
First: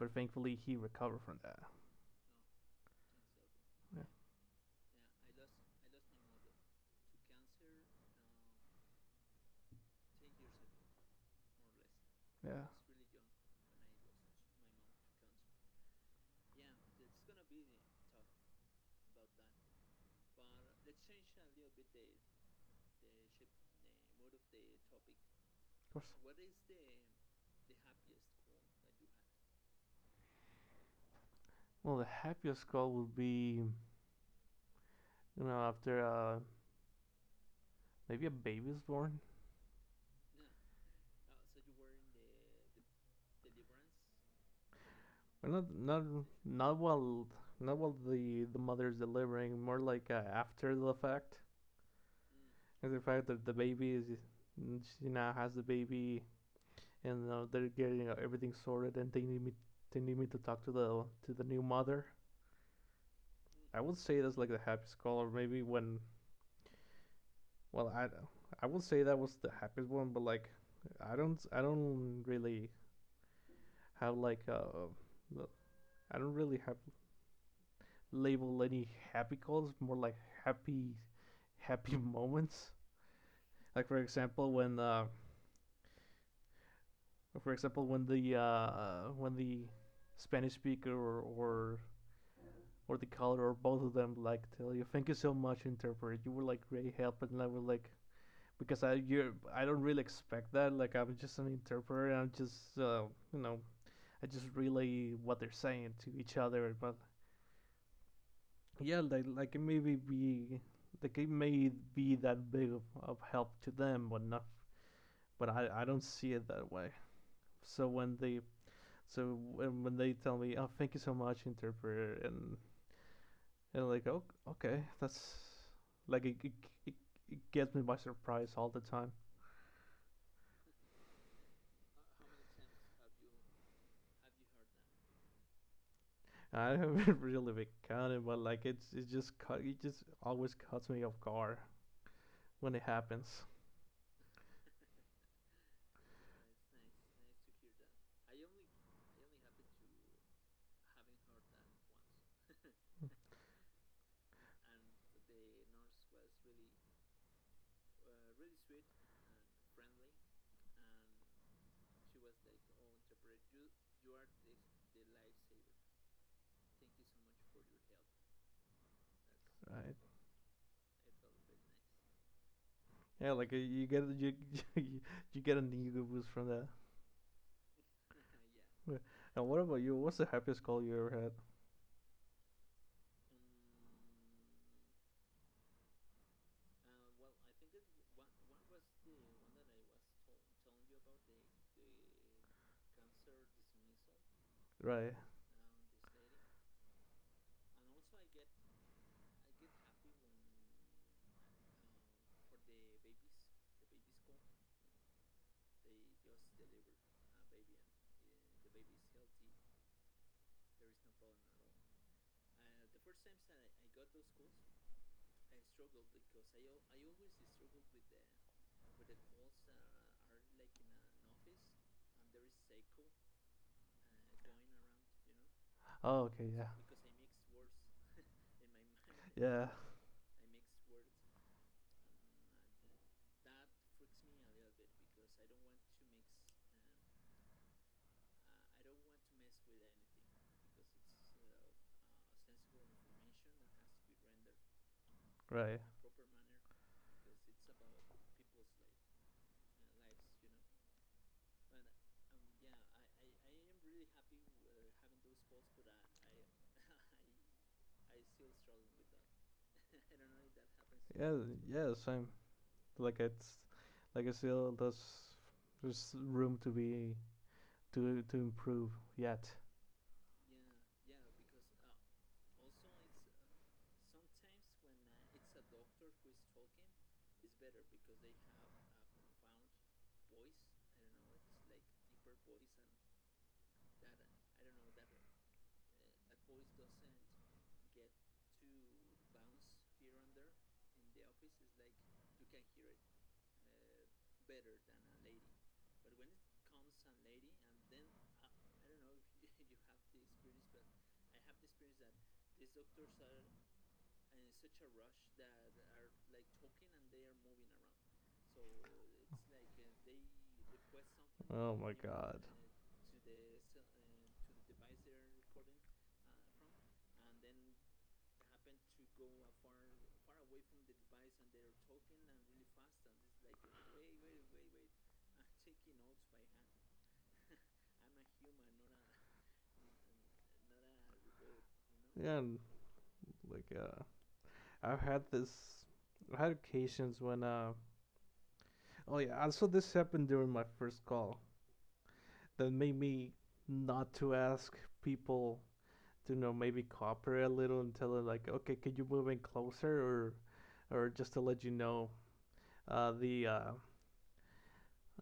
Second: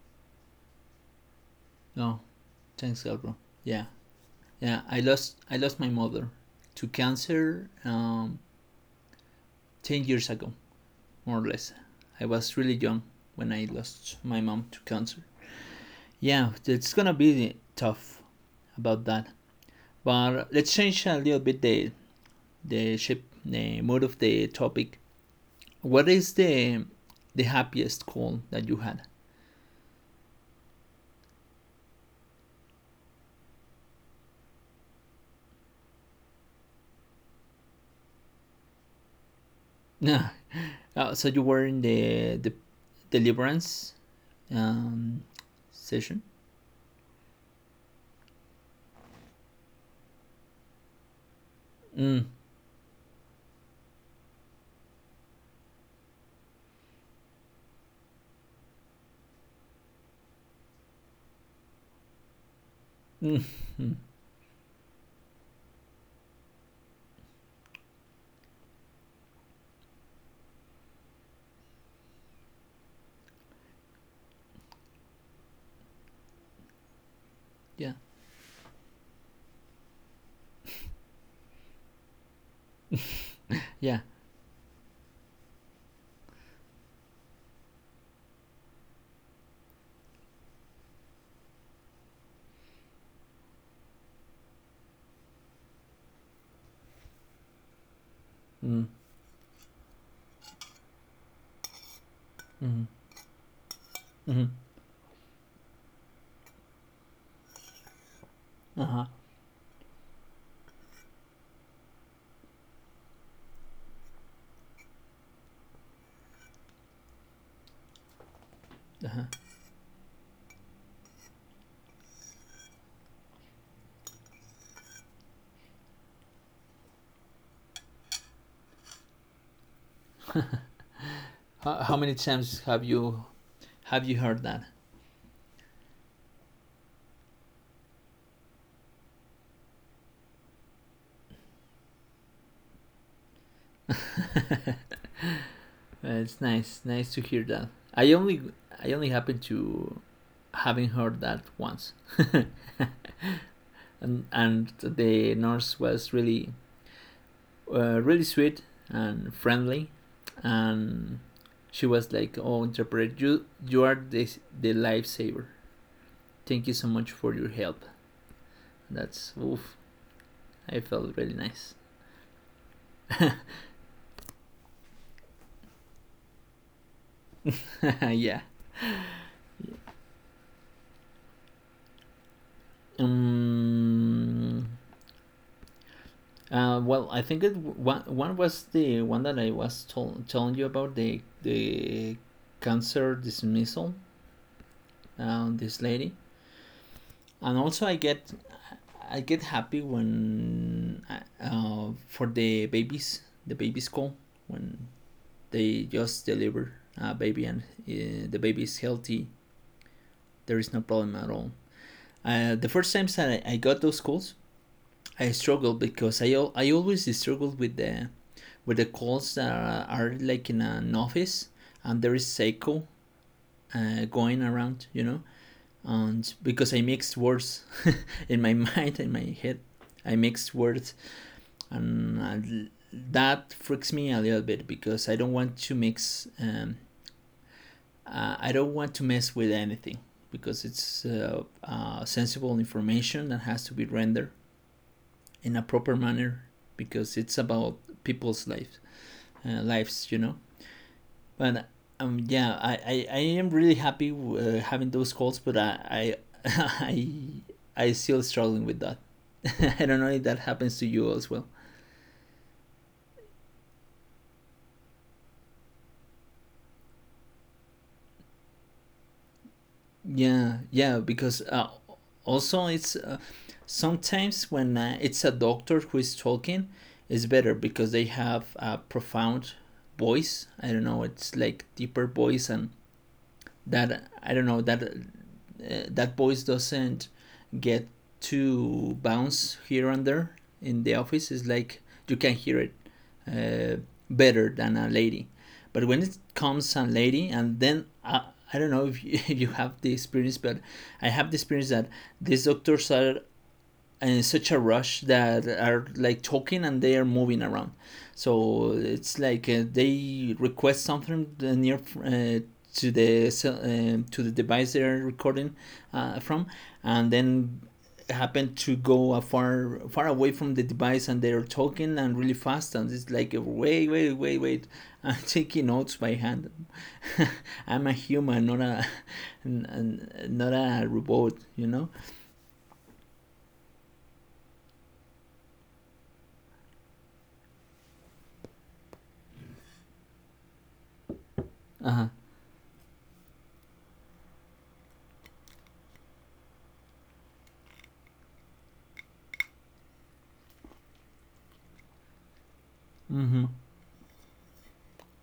B: but thankfully he recovered from that.
A: No. Thanks, God, bro. Yeah.
B: Yeah,
A: Yeah. I lost. I lost my mother to cancer. Um, ten years ago, more or less. I
B: yeah,
A: was
B: of
A: really young when I lost my mom to cancer. Yeah, it's gonna be tough about that. But let's change a little bit the the shape, the mode of the topic.
B: course.
A: What is the the happiest call that you had?
B: Well, the happiest call would be you know after uh, maybe a baby is born.
A: Uh, so you were in the the deliverance, um,
B: Or not not
A: session.
B: not while not while the the mother's delivering, more like uh, after the fact.
A: Mm,
B: As the fact that the baby is she now has the baby and uh, they're getting uh, everything sorted and they need me they need me to talk to the to the new mother.
A: mm,
B: I
A: mm,
B: would say that's like the happiest call or maybe when well I I would say that was the happiest one but like I don't I don't really have like uh I don't really have
A: yeah,
B: label any happy calls, more like happy happy moments. Like for
A: yeah.
B: example, when uh, for example when the uh, uh, when the Spanish speaker or, or or the caller or both of them like tell you thank you so much interpreter you were like great help and I was like because
A: Mm,
B: I you I don't really expect that like I'm just an interpreter and I'm just
A: mm,
B: uh, you know I just
A: mm,
B: relay what they're saying to each other but
A: uh
B: yeah,
A: huh,
B: like like it maybe be like it may be that big of, of help to them, but not. But I I don't see it that way. So when they
A: uh huh.
B: so when, when they tell me, oh, thank you so much, interpreter, and and like, oh, okay, that's like it, it, it, it gets me by surprise all the time.
A: How, how many times have you— have you heard that?
B: I haven't really been counting, but like it's it just cut it just always cuts me off guard when it happens,
A: It's nice, nice to hear that. I only, I only happen to having heard that once, and and the nurse was really, uh, really sweet and friendly, and she was like, "Oh, interpret, you, you are the the lifesaver. Thank you so much for your help." That's oof.
B: right?
A: I felt really nice.
B: Yeah, like uh, you get you you get a ego boost from that.
A: Yeah.
B: Wait, and what about you? What's the happiest call you ever had?
A: Um, uh, well, I think it one one was the one that I was tol- telling you about the the cancer dismissal.
B: Right.
A: Uh, this lady, and also I get I get happy when uh, uh, for the babies the babies call when they just deliver a baby and uh, the baby is healthy. There is no problem at all. Uh, the first times that I, I got those calls, I struggled because I I always struggled with the— where the calls are, are like in an office and there is echo uh, going around, you know,
B: Oh,
A: and
B: okay, yeah.
A: because I mixed words in my mind, in my head,
B: Yeah,
A: I mixed words, and uh, that freaks me a little bit because I don't want to mix, um, uh, I don't want to mess with anything because it's uh, uh, sensible information that has to be rendered in a
B: right.
A: proper manner because it's about people's lives, uh, lives, you know. But um, yeah, I, I, I am really happy uh, having those calls, but I I I, I still struggling with that. I don't know if that happens to you as
B: Yeah,
A: well.
B: yeah, same. Like it's like I feel there's there's room to be to to improve yet.
A: Yeah, yeah, because uh, also it's uh, sometimes when uh, it's a doctor who is talking, it's better because they have a profound voice. I don't know, it's like deeper voice and that, I don't know, that uh, that voice doesn't get to bounce here and there in the office. It's like you can hear it, uh, better than a lady. But when it comes a lady, and then I, I don't know if you, if you have the experience, but I have the experience that these doctors are in such a rush that are like talking and they are moving around. So it's like uh, they request something uh, near
B: Oh my
A: uh,
B: god.
A: to the uh, to the device they're recording uh, from, and then happen to go a far far away from the device and they're talking and really fast and it's like wait wait wait wait, I'm taking notes by hand. I'm a human, not a not a robot, you know.
B: Yeah, and, like uh, I've had this. I had occasions when uh oh yeah, also, this happened during my first call
A: Uh-huh.
B: that made me not to ask people to you know maybe cooperate a little and tell them like, okay, could you move in closer or or just to let you know uh,
A: Mm-hmm.
B: the uh,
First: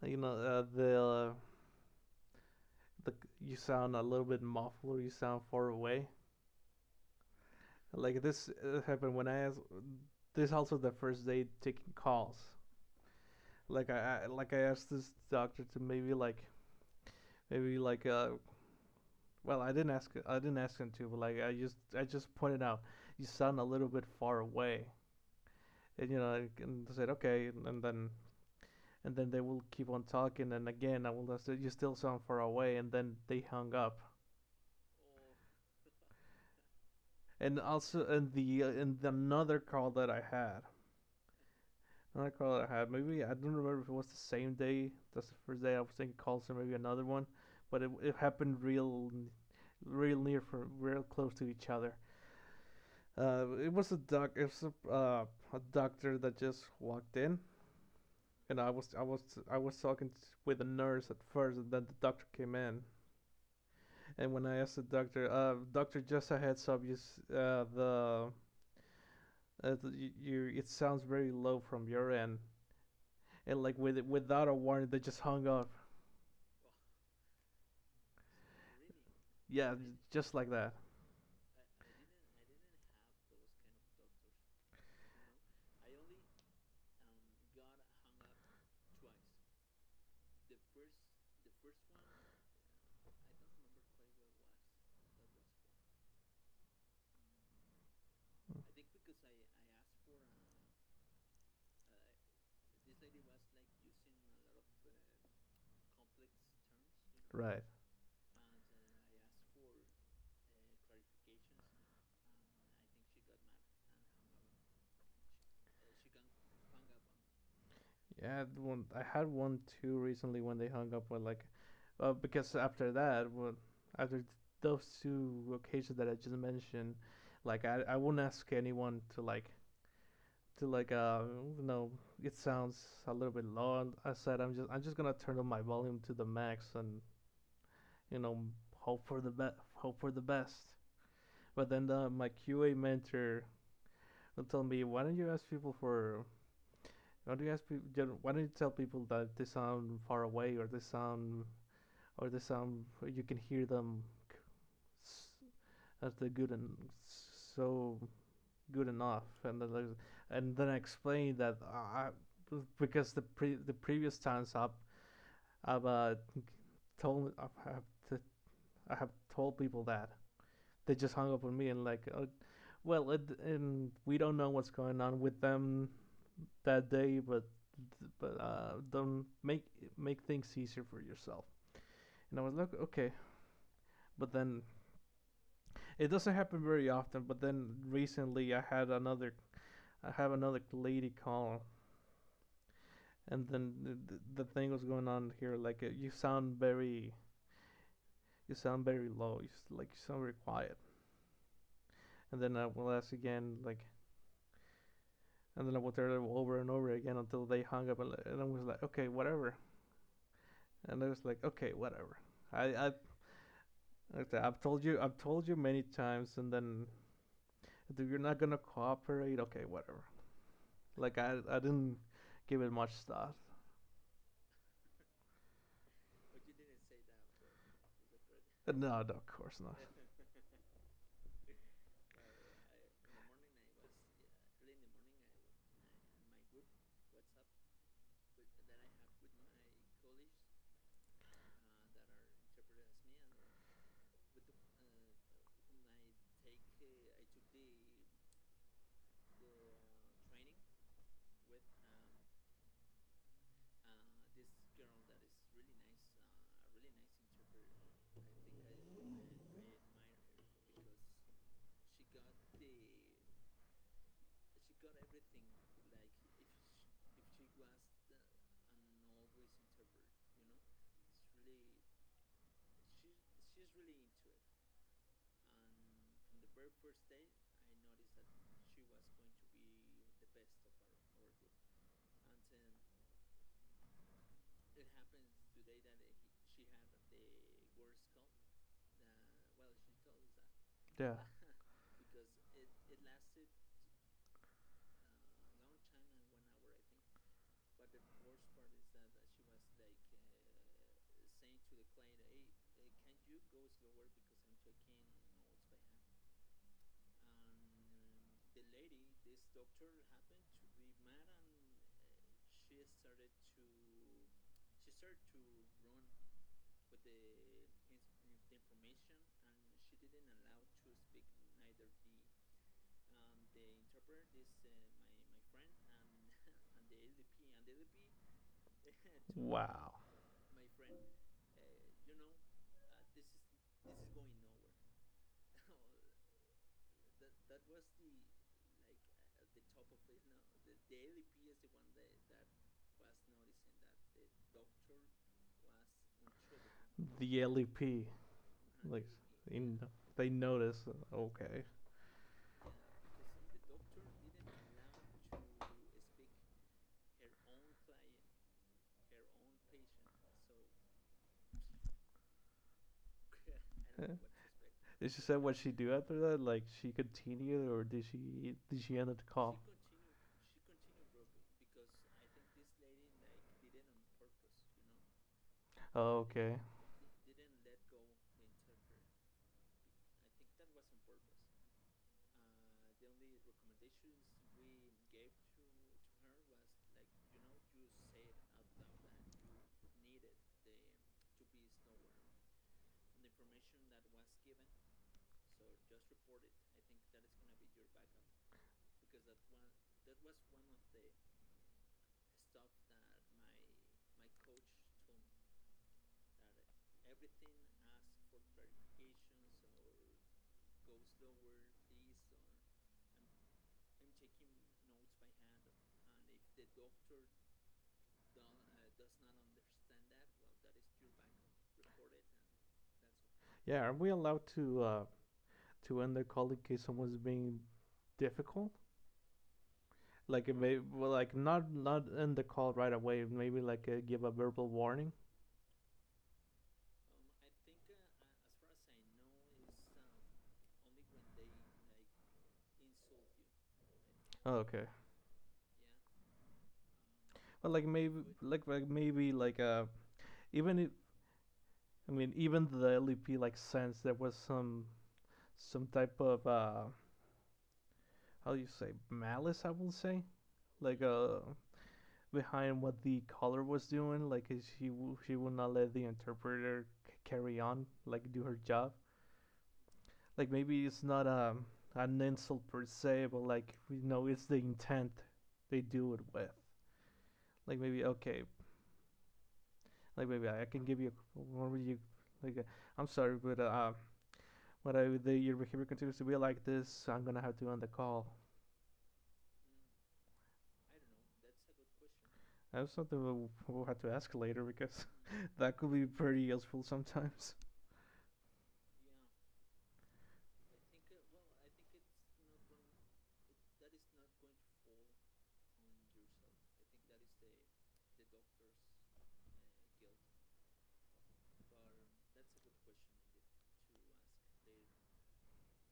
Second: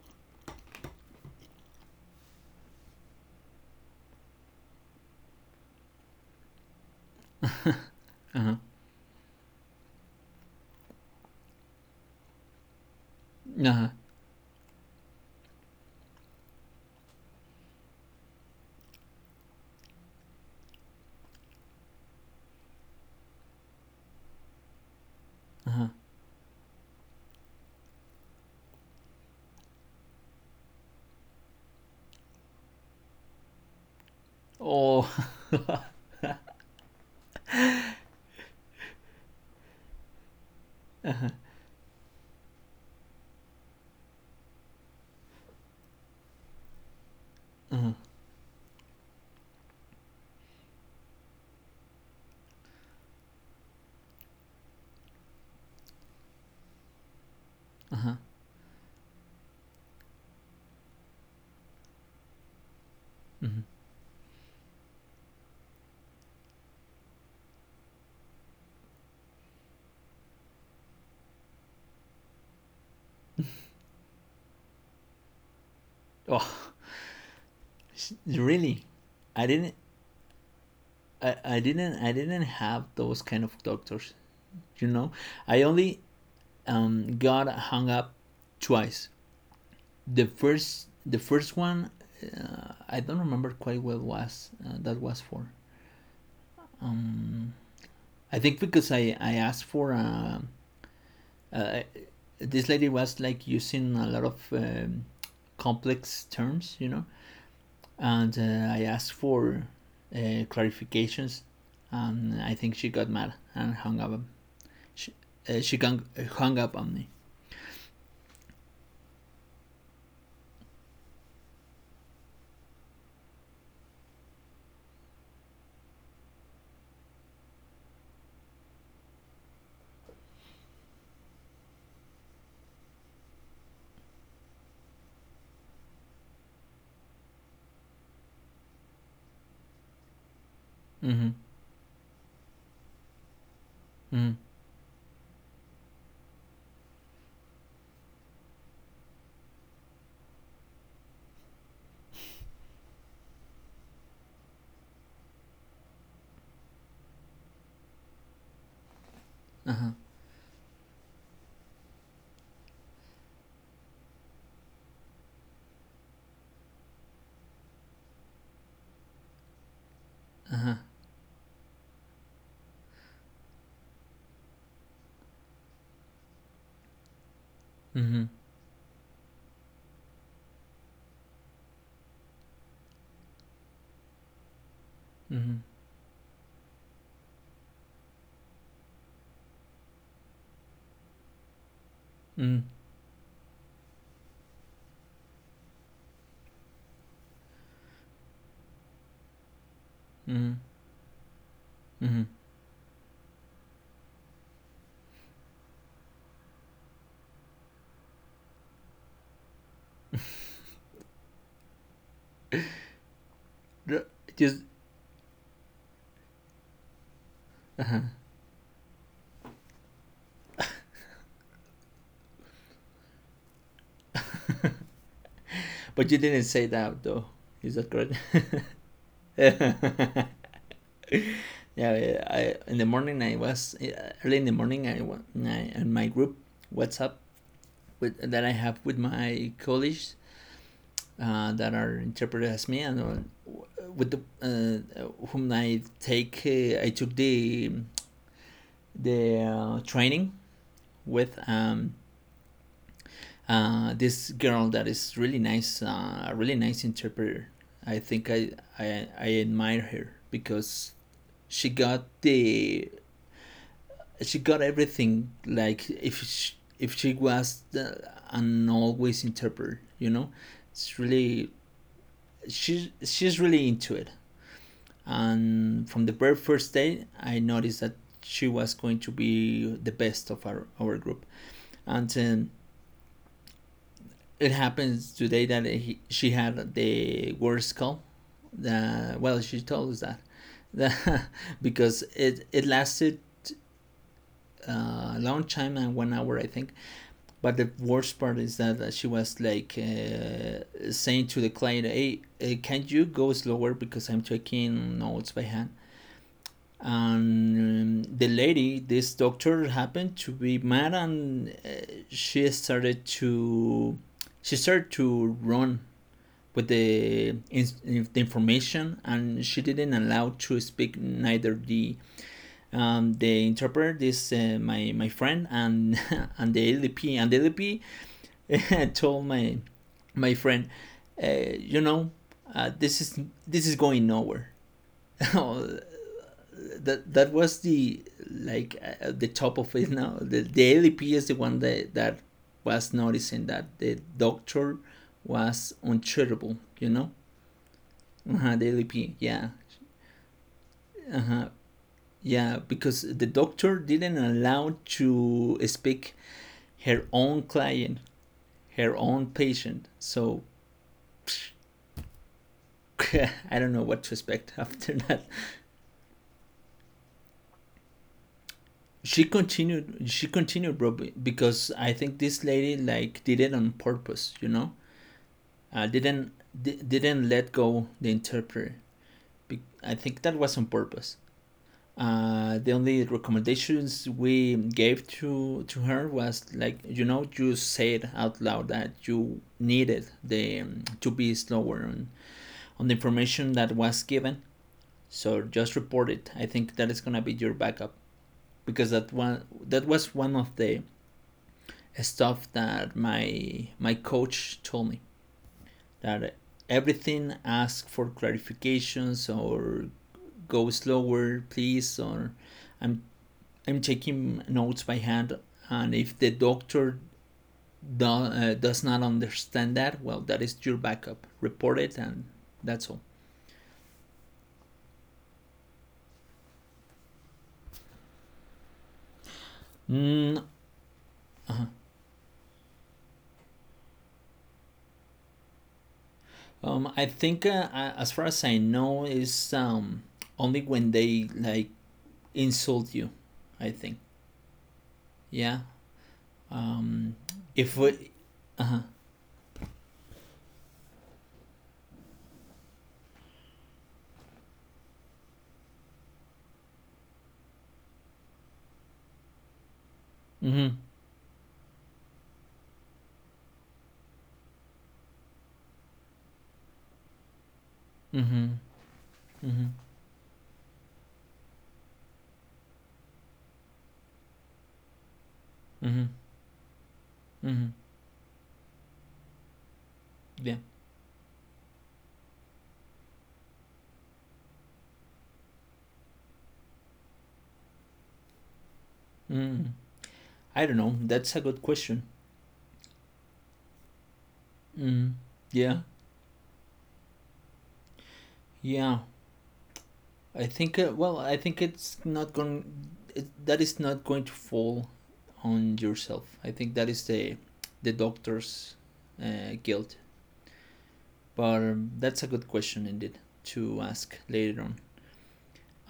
B: you know uh, the uh, the you sound a little bit muffled, or you sound far away. Like this
A: Uh-huh.
B: uh, happened when I asked. This also the first day taking calls.
A: Uh-huh.
B: Like I, I like I asked this doctor to maybe like maybe like uh, well, I didn't ask. I didn't ask him to, but like I just, I just pointed out you sound a little bit far away,
A: Uh-huh.
B: and you know, like, and they said okay, and, and then and then they will keep on talking, and again I will say you still sound far away, and then they hung up.
A: Oh.
B: And also, and the and another call that I had, another call that I had, maybe I don't remember if it was the same day. That's the first day I was thinking calls, or maybe another one, but it,
A: Uh-huh.
B: it happened real, real near, for real close to each other. Uh, it was a doc. It was a, uh, a doctor that just walked in,
A: Uh-huh.
B: and I was I was I was talking with a nurse at first, and then the doctor came in.
A: Hmm.
B: And when I asked the doctor, uh, doctor, just a heads up, you, uh, the, uh, the you, you, it sounds very low from your end, and like with without a warning, they just hung up.
A: Oh, really? I didn't
B: Yeah, just like that.
A: I, I didn't I didn't have those kind of doctors, you know? I only um got hung up twice. The first the first one, uh, I don't remember quite well, was uh, that was for. Um, I think because I I asked for um, uh, this lady was like using a lot of um, complex terms, you know?
B: Right.
A: And uh, I asked for uh, clarifications, and I think she got mad and hung up. She, uh, she hung up on me.
B: Yeah, I one I had one too recently when they hung up with like, uh, because after that, well, after th- those two occasions that I just mentioned, like I I wouldn't ask anyone to like to like uh you know it sounds a little bit low, and I said I'm just I'm just gonna turn up my volume to the max and you know hope for the best hope for the best.
A: Mhm.
B: But then the, my Q A mentor
A: Mhm.
B: will tell me why don't you ask people for? Why do you ask people? Why don't you tell people that they sound far away, or they sound, or they sound? You can hear them as they're good and so good enough, and then
A: Uh huh.
B: like and then I explain that uh, I, because the pre the previous times I've I've uh, told I've, have t- I have told people that
A: Uh huh.
B: they just hung up on me and like, uh, well, it, and we don't know what's going on with them. That day, but
A: Mhm.
B: but uh, don't make make things easier for yourself. And I was like, okay, but then
A: Mhm.
B: it doesn't happen very often. But then recently, I had another I have another lady call,
A: Mhm.
B: and then the, the, thing was going on here. Like uh, you sound very you sound very low. You, like you sound very
A: Mhm.
B: quiet.
A: Mhm.
B: And then I will ask again, like, and then I will tell them over and over again until they hung up. And, and I was like, okay, whatever. And I was like, okay, whatever. I, I
A: R—
B: Like that, I've
A: just,
B: told you, I've told you many times, and then you're not gonna cooperate. Okay, whatever. Like I, I didn't give it much thought.
A: but you didn't say that though. Is that correct?
B: Uh, No, no, of course not.
A: Yeah. I in the morning I was— early in the morning I, wa- I in my group WhatsApp with that I have with my colleagues uh, that are interpreted as me, and uh, with the uh, whom I take, uh, I took the the uh, training with um, uh, this girl that is really nice, uh, a really nice interpreter. I think I, I I admire her because she got the she got everything, like if she, if she was the, an always interpreter, you know. It's really— she's she's really into it, and from the very first day I noticed that she was going to be the best of our, our group. And um, it happens today that he, she had the worst call, uh, well, she told us that,
B: Yeah.
A: that because it, it lasted uh, a long time and one hour I think, but the worst part is that she was like uh, saying to the client, hey uh, can you go slower because I'm taking notes by hand. And um, the lady— this doctor happened to be mad and uh, she started to she started to run with the, in, the information, and she didn't allow to speak neither the, um, the interpreter, this uh, my my friend, and and the L D P, and the L D P told my
B: Wow.
A: my friend, uh, you know, uh, this is— this is going nowhere. That that was the, like uh, the top of it now. The, the L D P is the one that that was noticing that the doctor was untreatable. You know,
B: The L E P,
A: Uh-huh, the
B: like,
A: L D P, yeah.
B: in, they notice.
A: Uh-huh.
B: Okay.
A: Yeah, because the doctor didn't allow to speak her own client, her own patient. So I don't know what to expect after
B: Did she
A: that.
B: say what she do after that? Like she continued, or did she did she end the
A: She
B: call?
A: continued. She continued, bro, because I think this lady like did it on purpose. You know, uh, didn't
B: Okay.
A: di- didn't let go the interpreter. I think that was on purpose. Uh, the only recommendations we gave to to her was like you know you said out loud that you needed the um, to be slower on, on the information that was given. So just report it. I think that is gonna be your backup because that one that was one of the stuff that my my coach told me that everything asks for clarifications or go slower, please, or I'm I'm taking notes by hand, and if the doctor do, uh, does not understand that, well, that is your backup. Report it, and that's all.
B: Yeah, are we allowed to uh to end the call in case someone's being difficult?
A: Mm,
B: Like it may well, like not not end the call right away. Maybe like uh, give a verbal warning.
A: um, I think, uh, as far as I know, is um, only when they like insult you. I think,
B: Oh, okay.
A: yeah. Um,
B: But like
A: if
B: maybe
A: we,
B: like
A: uh
B: like
A: huh,
B: maybe like uh even if I mean even the L E P like sense there was some some type of uh how do you say malice I will say
A: mm-hmm.
B: like uh behind what the caller was doing, like is she w- she would not let the interpreter c- carry on, like do
A: Mm-hmm.
B: her job.
A: Mm-hmm.
B: Like maybe it's not a an insult per se, but like you know, it's the intent they
A: Mm-hmm.
B: do it with.
A: Mm-hmm.
B: Like maybe okay, like maybe
A: Yeah.
B: I can give you what would you like. uh, I'm sorry, but uh, what I the, your behavior continues to be like this, so I'm gonna have to end the call.
A: Mm. I don't know. That's a good question.
B: That's something we'll, we'll have to ask later because
A: Mm.
B: that
A: Yeah.
B: could be pretty useful sometimes.
A: Yeah. I think. Uh, well, I think it's not going. It, that is not going to fall on yourself. I think that is the the doctor's uh, guilt. But um, that's a good question indeed to ask later on.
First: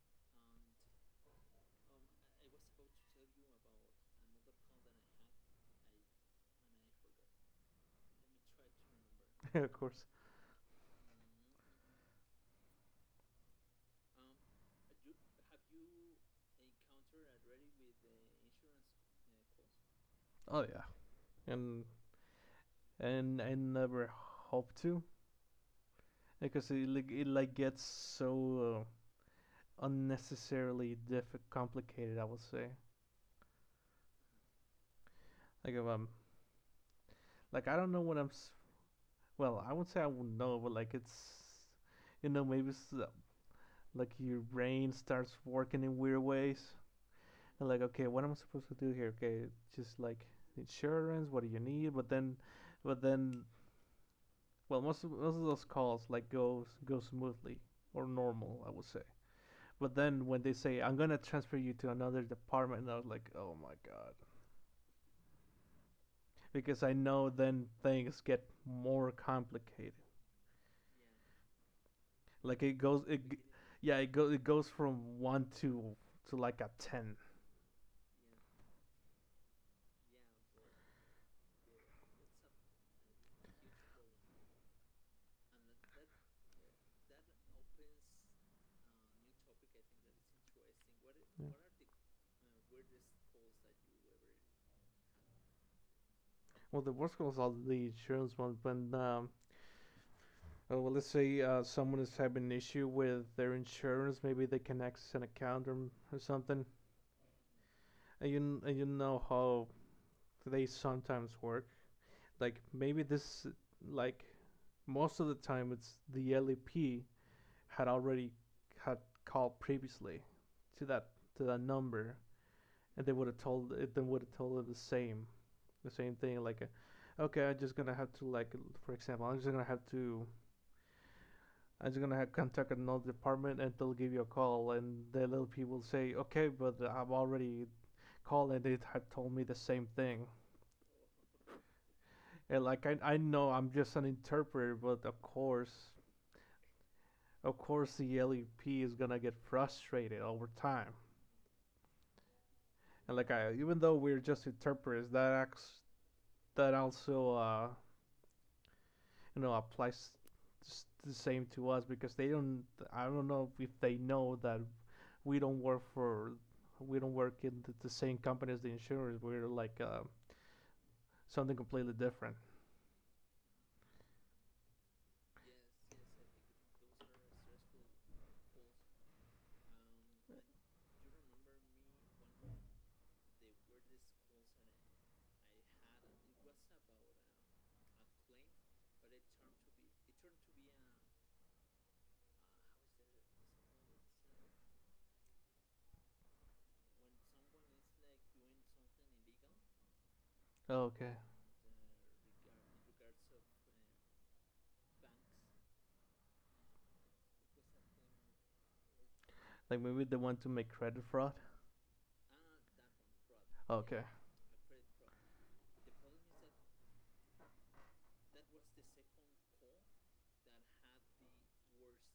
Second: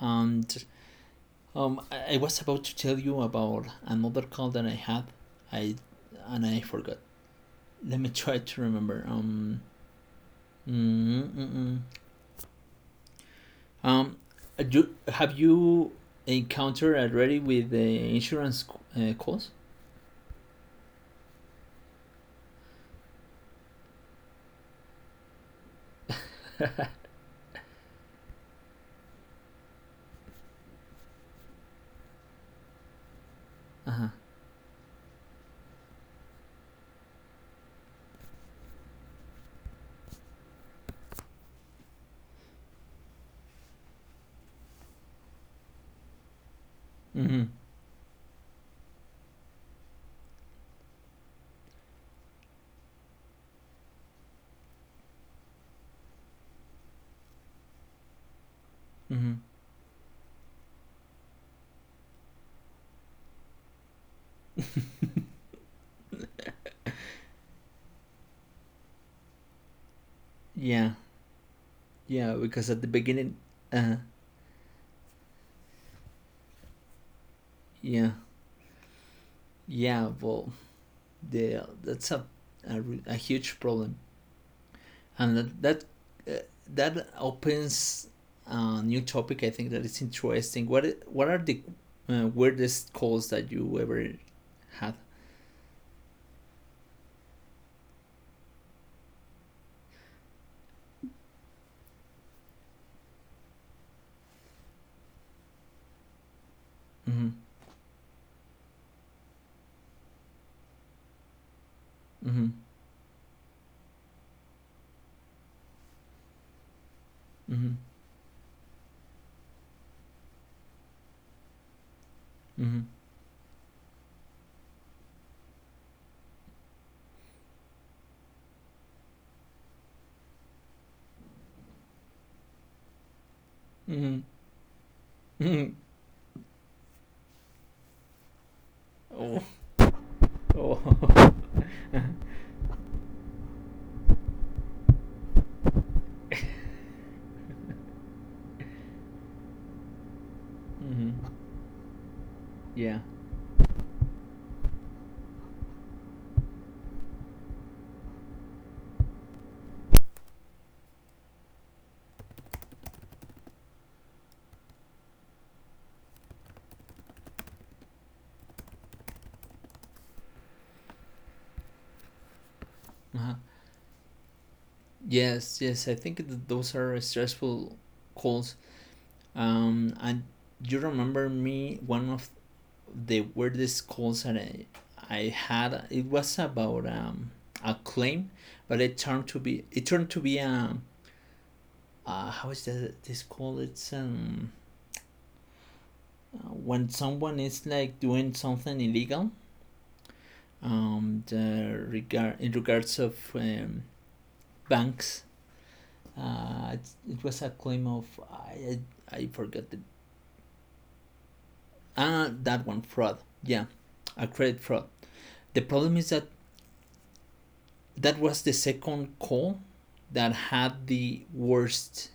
A: And um, I, I was about to tell you about another call that I had. I and I forgot. Let me try to remember. Um.
B: Of course.
A: Mm-mm-mm. Um, do, have you encountered already with the insurance uh, calls?
B: Oh yeah. and and I never hope to because it like it like gets so uh, unnecessarily diff- complicated, I would say,
A: Uh huh.
B: like if I'm like I don't know what I'm. Well, I would not say I will know, but like it's, you know, maybe it's uh, like your brain starts working in weird ways.
A: Mm-hmm.
B: And like, okay, what am I supposed to do here? Okay, just like insurance. What do you need? But then, but then, well, most of, most of those calls like go go smoothly or normal, I would say.
A: Mm-hmm.
B: But then when they say I'm gonna transfer you to another department, I was like, oh my god, because I know then things get more complicated.
A: Yeah. Yeah.
B: Like
A: Because
B: it
A: at the
B: goes, it
A: beginning, uh,
B: Yeah, it goes it goes from one to to like a ten.
A: yeah, yeah. Well, the that's a a, re- a huge problem, and that that, uh, that opens a new topic. I think that is interesting. What i- what are the uh, weirdest calls that you ever had?
B: Well, the worst goes all the insurance ones when um, oh, well, let's say uh, someone is having an issue with their insurance, maybe they can access an account, or, or something,
A: Mm-hmm.
B: and you and you know how they sometimes work.
A: Mm-hmm.
B: Like maybe this, like most of the time, it's the L E P
A: Mm-hmm.
B: had already had called previously to that to that number, and they would have told it. They would have told them the same the same thing. Like, uh, okay, I'm just gonna have to like, for example, I'm just gonna have to. I'm just gonna have contact another department and they'll give
A: Mm-hmm.
B: you a call, and the L L P
A: Mm-hmm.
B: will say okay but I've already called and they had told
A: Oh,
B: me the same thing.
A: oh,
B: And like I, I know I'm just an interpreter, but of course of course the L E P is gonna get frustrated over time.
A: hmm, yeah,
B: And like I, even though we're just interpreters, that acts that also uh, you know applies the same to us because they don't. I don't know if they know that we don't work for we don't work in the, the same company as the insurers. We're like uh, something completely different.
A: uh-huh. Yes, yes. I think th- those are stressful calls. Um, and you remember me one of the weirdest calls that I, I had. It was about um a claim, but it turned to be it turned to be um uh how is that this called? It's um uh, when someone is like doing something illegal,
B: Okay.
A: um the regard in regards of um, banks. Uh, it, it was a claim of. I I, I forgot the.
B: Like maybe they want to make credit fraud.
A: Ah, that one, fraud. Yeah,
B: Okay.
A: a credit fraud. The problem is that that was the second call that had the worst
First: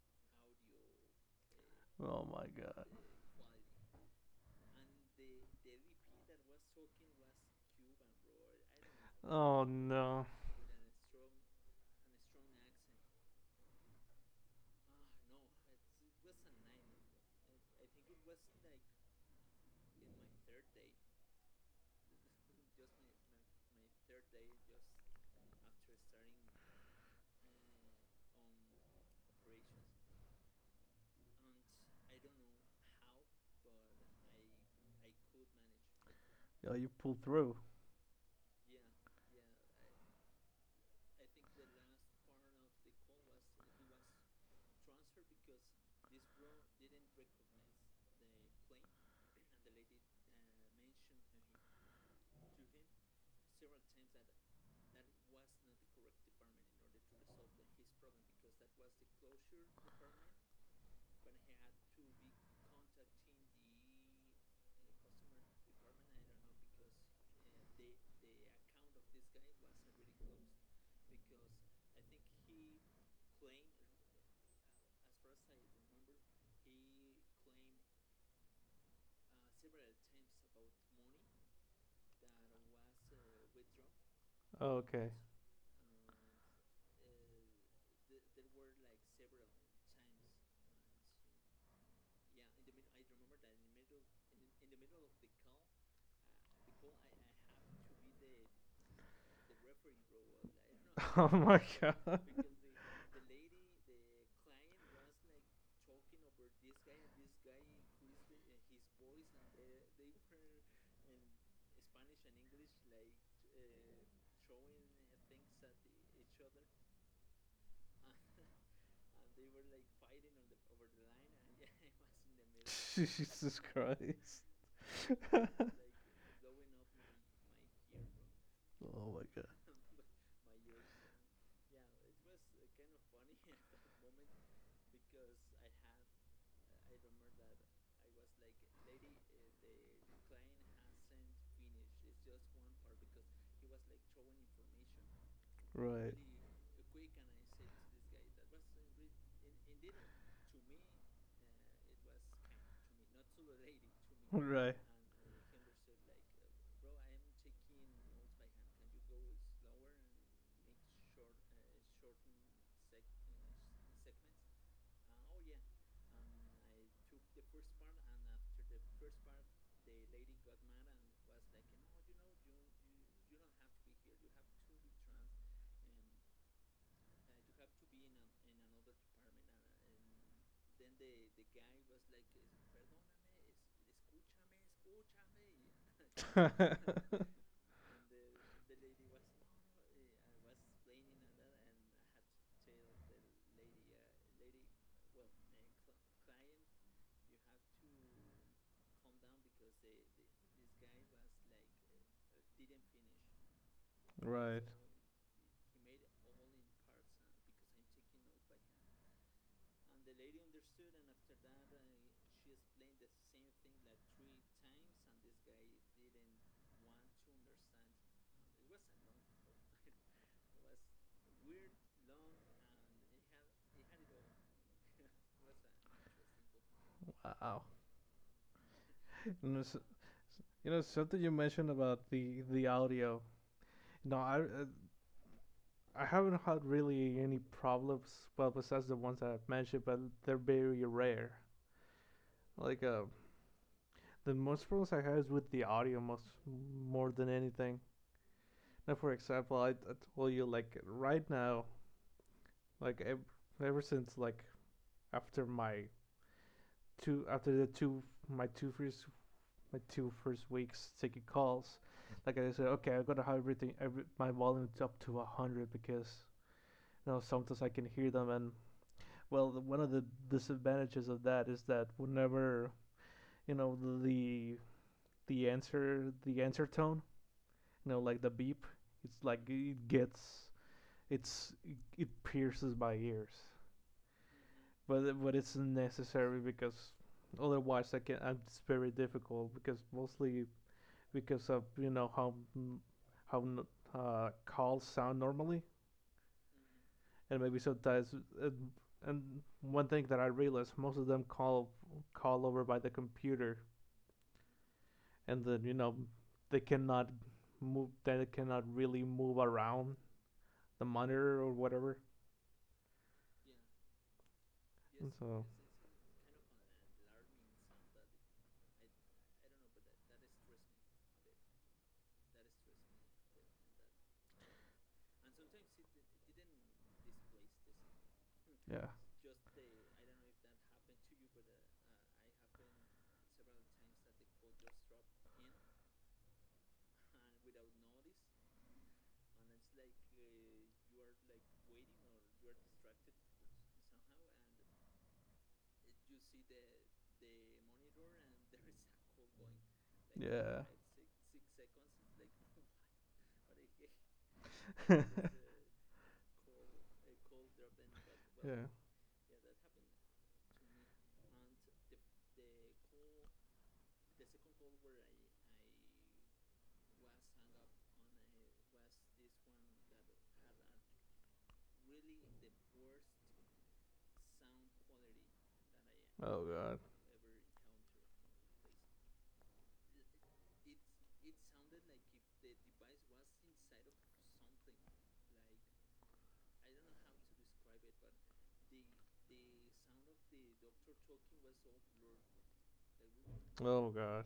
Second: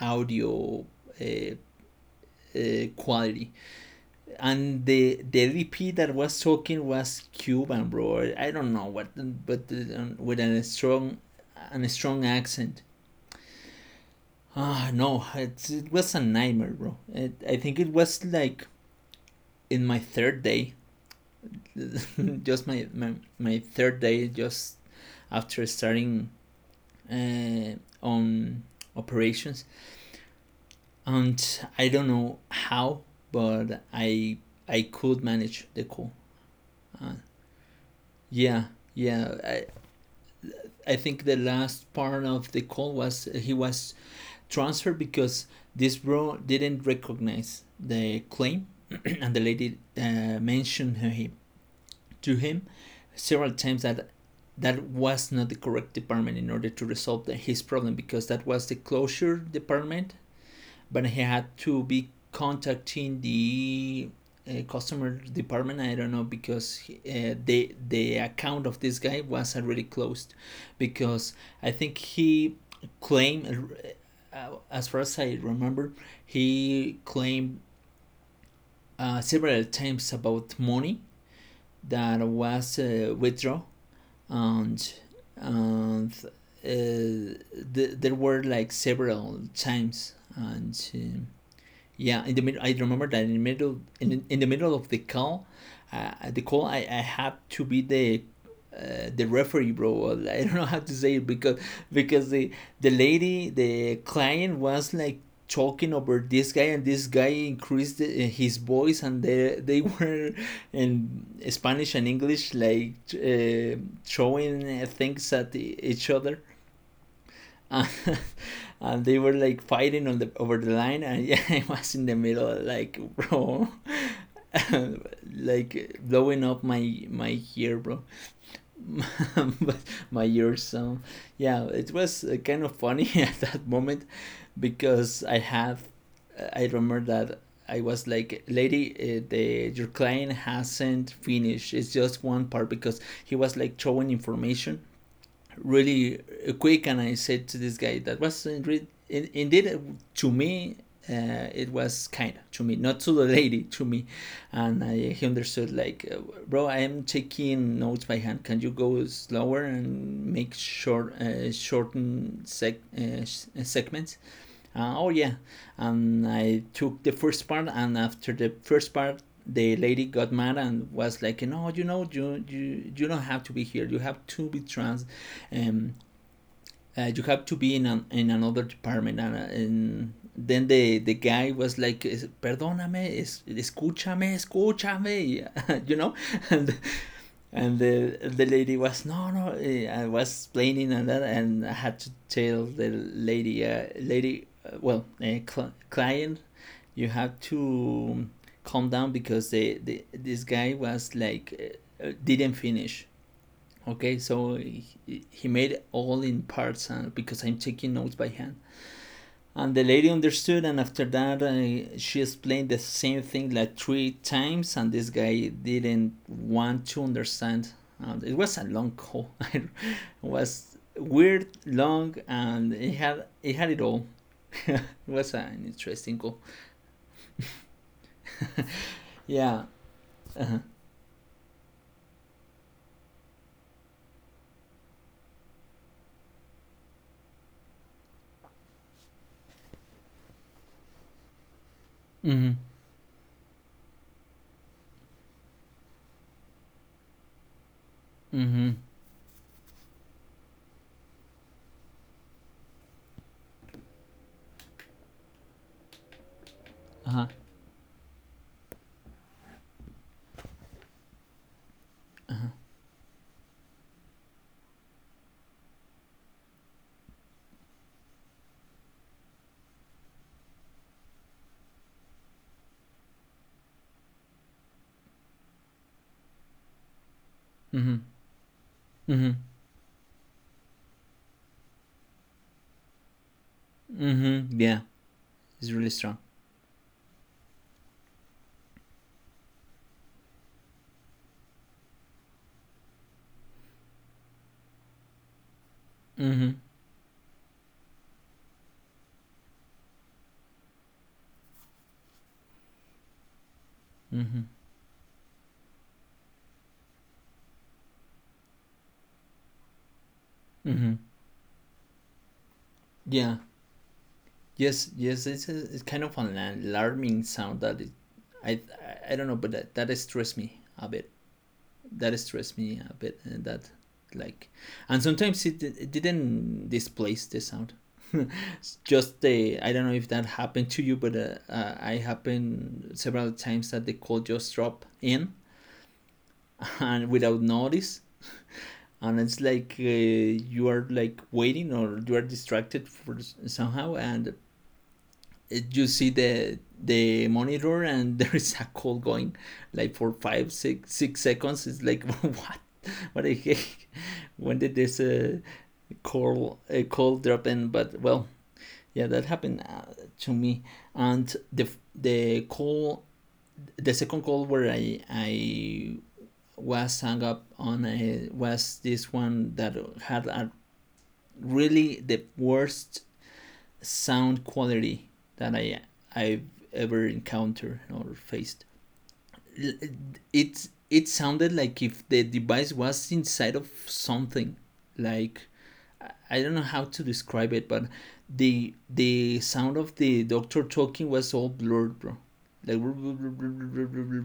A: audio uh,
B: Oh my god.
A: uh, quality, and the the L D P that was talking was Cuban, bro. I don't know what, but
B: Oh
A: uh,
B: no.
A: with a strong and a strong accent. Ah, oh, no, it's, it was a nightmare, bro. It, I think it was like in my third day, just my, my my third day, just after starting uh, on operations, and I don't know how, but I I could manage the call.
B: Yeah, you
A: Uh,
B: pulled through.
A: yeah, yeah. I I think the last part of the call was uh, he was transferred because this bro didn't recognize the claim, and the lady uh, mentioned him to him several times that that was not the correct department in order to resolve the, his problem because that was the closure department but he had to be contacting the uh, customer department. I don't know because uh, the the account of this guy was already closed because I think he claimed, uh, as far as I remember, he claimed uh, several times about money that was uh, withdrawn,
B: Oh,
A: and
B: okay.
A: and uh, th- there were like several times, and um, yeah, in the middle I remember that in the middle, in, in the middle of the call, uh, the call, i, I had to be the uh, the referee, bro. I don't know how to say
B: Oh
A: it
B: my
A: because
B: god.
A: because the the lady, the client, was like talking over this guy, and this guy increased uh, his voice, and they they were in Spanish and English, like uh, throwing uh, things at e- each other, uh, and they were like fighting on the over the line, and yeah, I was in the middle, like,
B: Jesus
A: bro,
B: Christ.
A: like blowing up my my ear, bro,
B: Oh my god.
A: but my ears. So yeah, it was uh, kind of funny at that moment because I have, I remember that I was like, lady, uh, the your client hasn't finished. It's just one part because he was like showing information
B: Right.
A: really quick, and I said to this guy that was indeed, indeed, uh, to me, uh, it was kind of to me, not to the lady, to me. And I, he understood, like, uh, bro, I am taking notes by hand. Can you go slower and make short, uh, shorten sec uh, segments? Uh, oh yeah, and I took the first part, and after the first part, the lady got mad and was like, "No, you know, you you, you don't have to be here. You have to be trans, um, uh, you have to be in an, in another department." And, uh, and then the the guy was like, "Perdóname, es, escúchame, escúchame," you know, and
B: Right.
A: and the the lady was no, no, eh, I was explaining and that, and I had to tell the lady uh, lady uh, well uh, cl- client you have to calm down because the, the this guy was like uh, uh, didn't finish, okay, so
B: Right.
A: he, he made all in parts uh, because I'm taking notes by hand, and the lady understood, and after that, uh, she explained the same thing like three times, and this guy didn't want to understand. And it was a long call. It was weird, long, and it had it had it all. It was an interesting call.
B: Wow. You know,
A: Yeah.
B: s- you know something you mentioned about the the audio. No, I uh, I haven't had really any problems. Well, besides the ones that I've mentioned, but they're very rare.
A: Mhm.
B: Like uh, the most problems I had is with the audio, most more than anything.
A: Mhm.
B: Now, for example, I, I told you like right now, like ev- ever since like after my
A: Uh huh.
B: two after the two my two first my two first weeks taking calls,
A: Uh
B: like
A: huh.
B: I said, okay, I gotta have everything, every, my volume up to one hundred because you know sometimes I can hear them, and well, one of the disadvantages of that is that whenever you know the the answer the answer tone, you
A: Mhm.
B: know, like the beep, it's
A: Mhm.
B: like it gets it's it pierces my ears,
A: Mhm. Yeah.
B: but but it's
A: It's really strong.
B: necessary because otherwise I can. It's very difficult because mostly because of you know how mm, how uh, calls sound normally,
A: Mhm.
B: and maybe sometimes. Uh, and one thing that I realized, most of them call call over by the computer,
A: Mhm.
B: and then you know they cannot move. They cannot really move around the
A: Mhm.
B: monitor or whatever.
A: Yeah. Yes,
B: Yes. And
A: yes,
B: so
A: it's, a, it's kind of an alarming sound that it, I I don't know, but that that stressed me a bit. That stressed me a bit, and that like, and sometimes it, it didn't displace the sound. It's
B: yes,
A: just
B: it's kind of
A: the
B: an
A: I don't
B: alarming
A: know if
B: sound that yeah, it's just the, I don't
A: that
B: know if that
A: happened to you,
B: happened to
A: but
B: you,
A: uh,
B: but uh,
A: uh, I
B: uh, I
A: happened
B: happened
A: several times that the call just drop in, and without notice, and it's like uh, you are like waiting or you are distracted for s- somehow, and eh, you see the the monitor, and there is a call going like for
B: like
A: five
B: yeah.
A: six
B: Like
A: six
B: six,
A: seconds
B: six
A: It's like
B: seconds. It's like,
A: what
B: what?
A: what the heck? When did this
B: Yeah.
A: uh, call a call drop in? But well, yeah, that happened uh, to me. And the the call the second call where i i was hung up on a, was this one that had a really the worst sound quality that I
B: Oh
A: I've
B: god.
A: ever encountered or faced. It it sounded like if the device was inside of something, like, I don't know how to describe it, but the the sound of the doctor talking was all blurred, bro. Like,
B: Oh god.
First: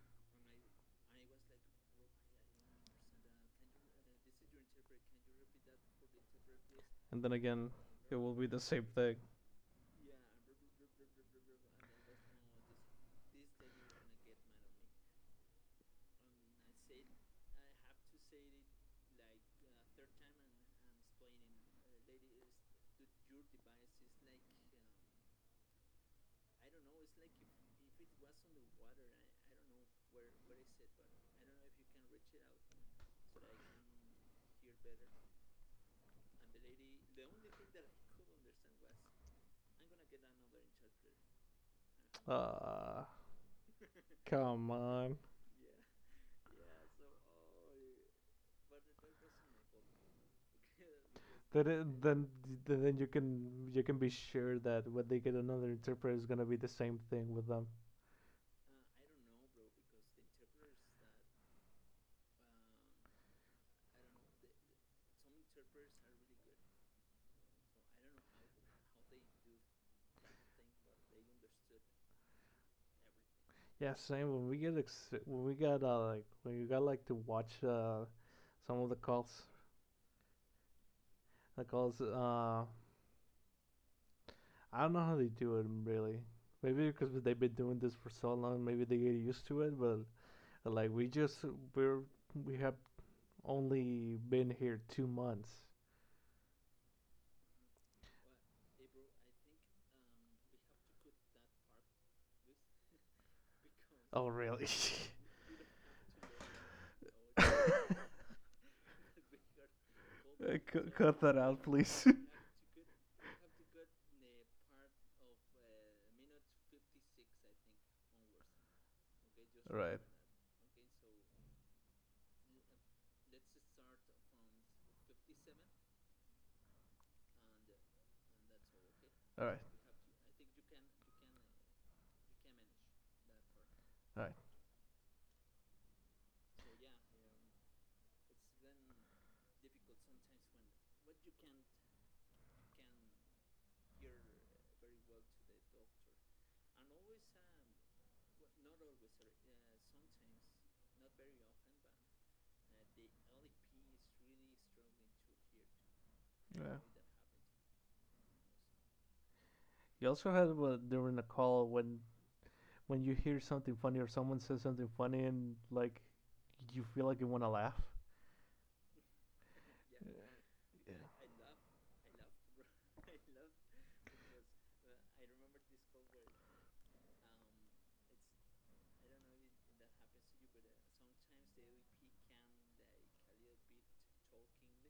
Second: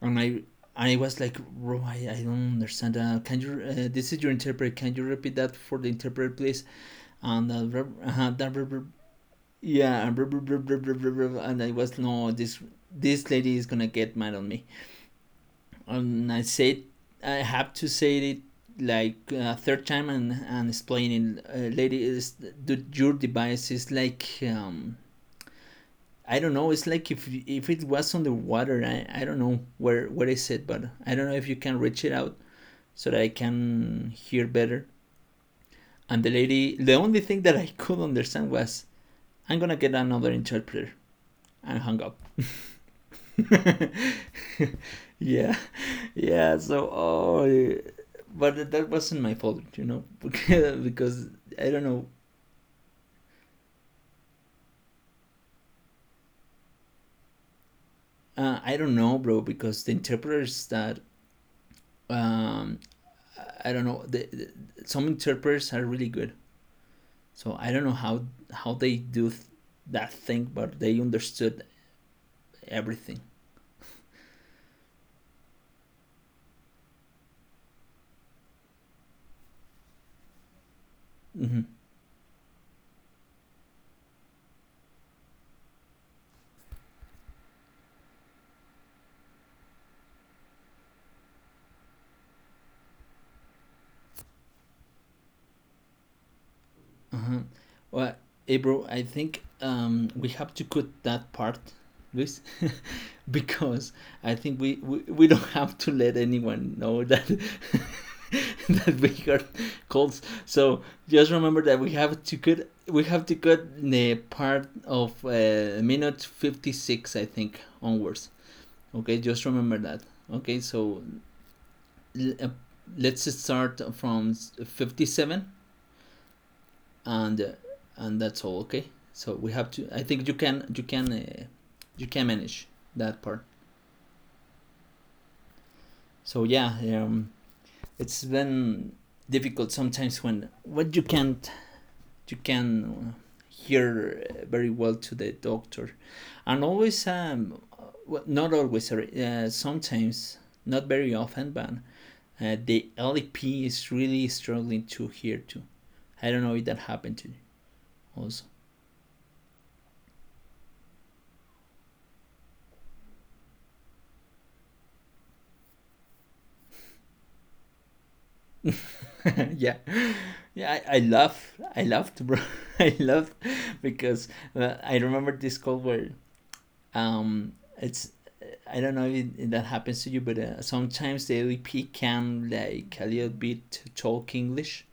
A: and I I was like, bro, I, I don't understand. Uh, can you? Uh, this is your interpreter. Can you repeat that for the interpreter, please?
B: And then
A: And
B: again,
A: uh,
B: it
A: uh,
B: will be the
A: that.
B: same thing.
A: Yeah, and, blah, blah, blah, blah, blah, blah, blah, and I was no, this this lady is gonna get mad on me, and I said I have to say it like a uh, third time, and and explaining, uh, lady, is your device is like um I don't know, it's like if if it was on the water, I I don't know where where is it, but I don't know if you can reach it out so that I can hear better. And the lady, the only thing that I could understand was, I'm gonna get another interpreter, and hung up.
B: Ah, come on.
A: Yeah, yeah. So, oh, yeah, but that wasn't my fault, you know, because
B: Then
A: I don't
B: it,
A: know.
B: then then you can you can be sure that when they get another interpreter, it's gonna be the same thing with them.
A: Uh, I don't know, bro, because the interpreters that um, I don't know. The, the, some interpreters are really good, so I don't know how how they do th- that thing, but they understood everything.
B: Yeah, same. When we get ex- when we got uh, like when you got like to watch uh, some of the calls,
A: Mm-hmm.
B: the calls uh I don't know how they do it really. Maybe because they've been doing this for so long, maybe they get used to it. But like we just we're we have only been here two months.
A: Uh-huh. Well, hey, bro, I think um, we have to cut that part, Luis. because
B: Oh
A: I think
B: really?
A: we, we, we don't have to let anyone know that that we are colds.
B: Uh,
A: So
B: cut
A: just
B: that
A: remember
B: out,
A: that we
B: please.
A: have to cut, we have to cut the part of uh, minute fifty six I think onwards. Okay, just remember
B: All
A: that.
B: right,
A: Okay, so uh, let's start from fifty seven and uh, and that's all. Okay, so
B: all
A: we
B: right,
A: have to. I think you can you can uh, you can manage that part.
B: all right.
A: So yeah, um, it's been difficult sometimes when what you can't you can hear very well to the doctor and always um well, not always, uh, sometimes, not very often, but uh, the L E P is really struggling to hear too. I don't know if that
B: Yeah.
A: happened to you also.
B: You also had uh, during the call when when you hear something funny or someone says something funny and like you feel like you want to laugh.
A: Yeah, yeah, I, I love I loved, bro. I loved, because uh, I remember this call where, um, it's I don't know if, it, if that happens to you, but uh, sometimes the L P can like a little bit talk English,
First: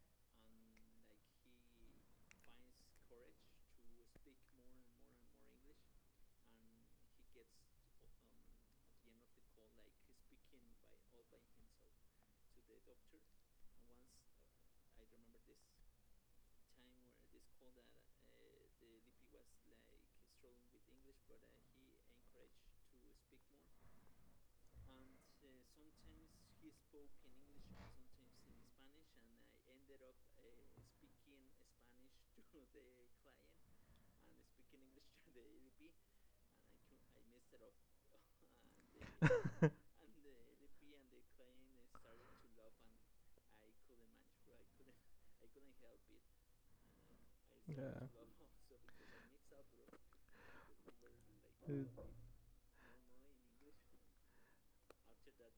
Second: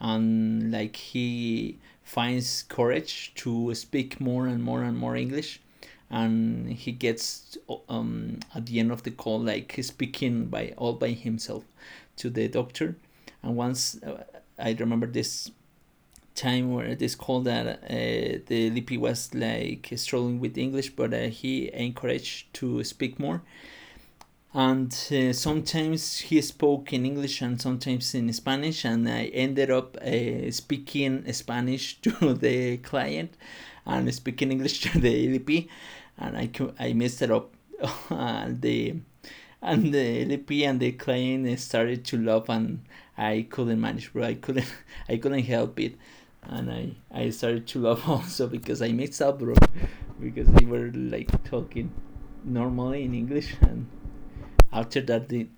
A: and like he finds courage to speak more and more and more English, and he gets, um, at the end of the call, like speaking by all by himself to the doctor. And once, uh, I remember this time where it is called that uh, the Lippy was like struggling with English, but uh, he encouraged to speak more. And uh, sometimes he spoke in English and sometimes in Spanish, and I ended up uh, speaking Spanish to the client and speaking English to the L P. And I I messed it up, and the and the L P and the client started to laugh, and I couldn't manage, bro. I couldn't, I couldn't help it, and I I started to laugh
B: Yeah. It-
A: also because I mixed up, bro, because they were like talking normally in English and after that, the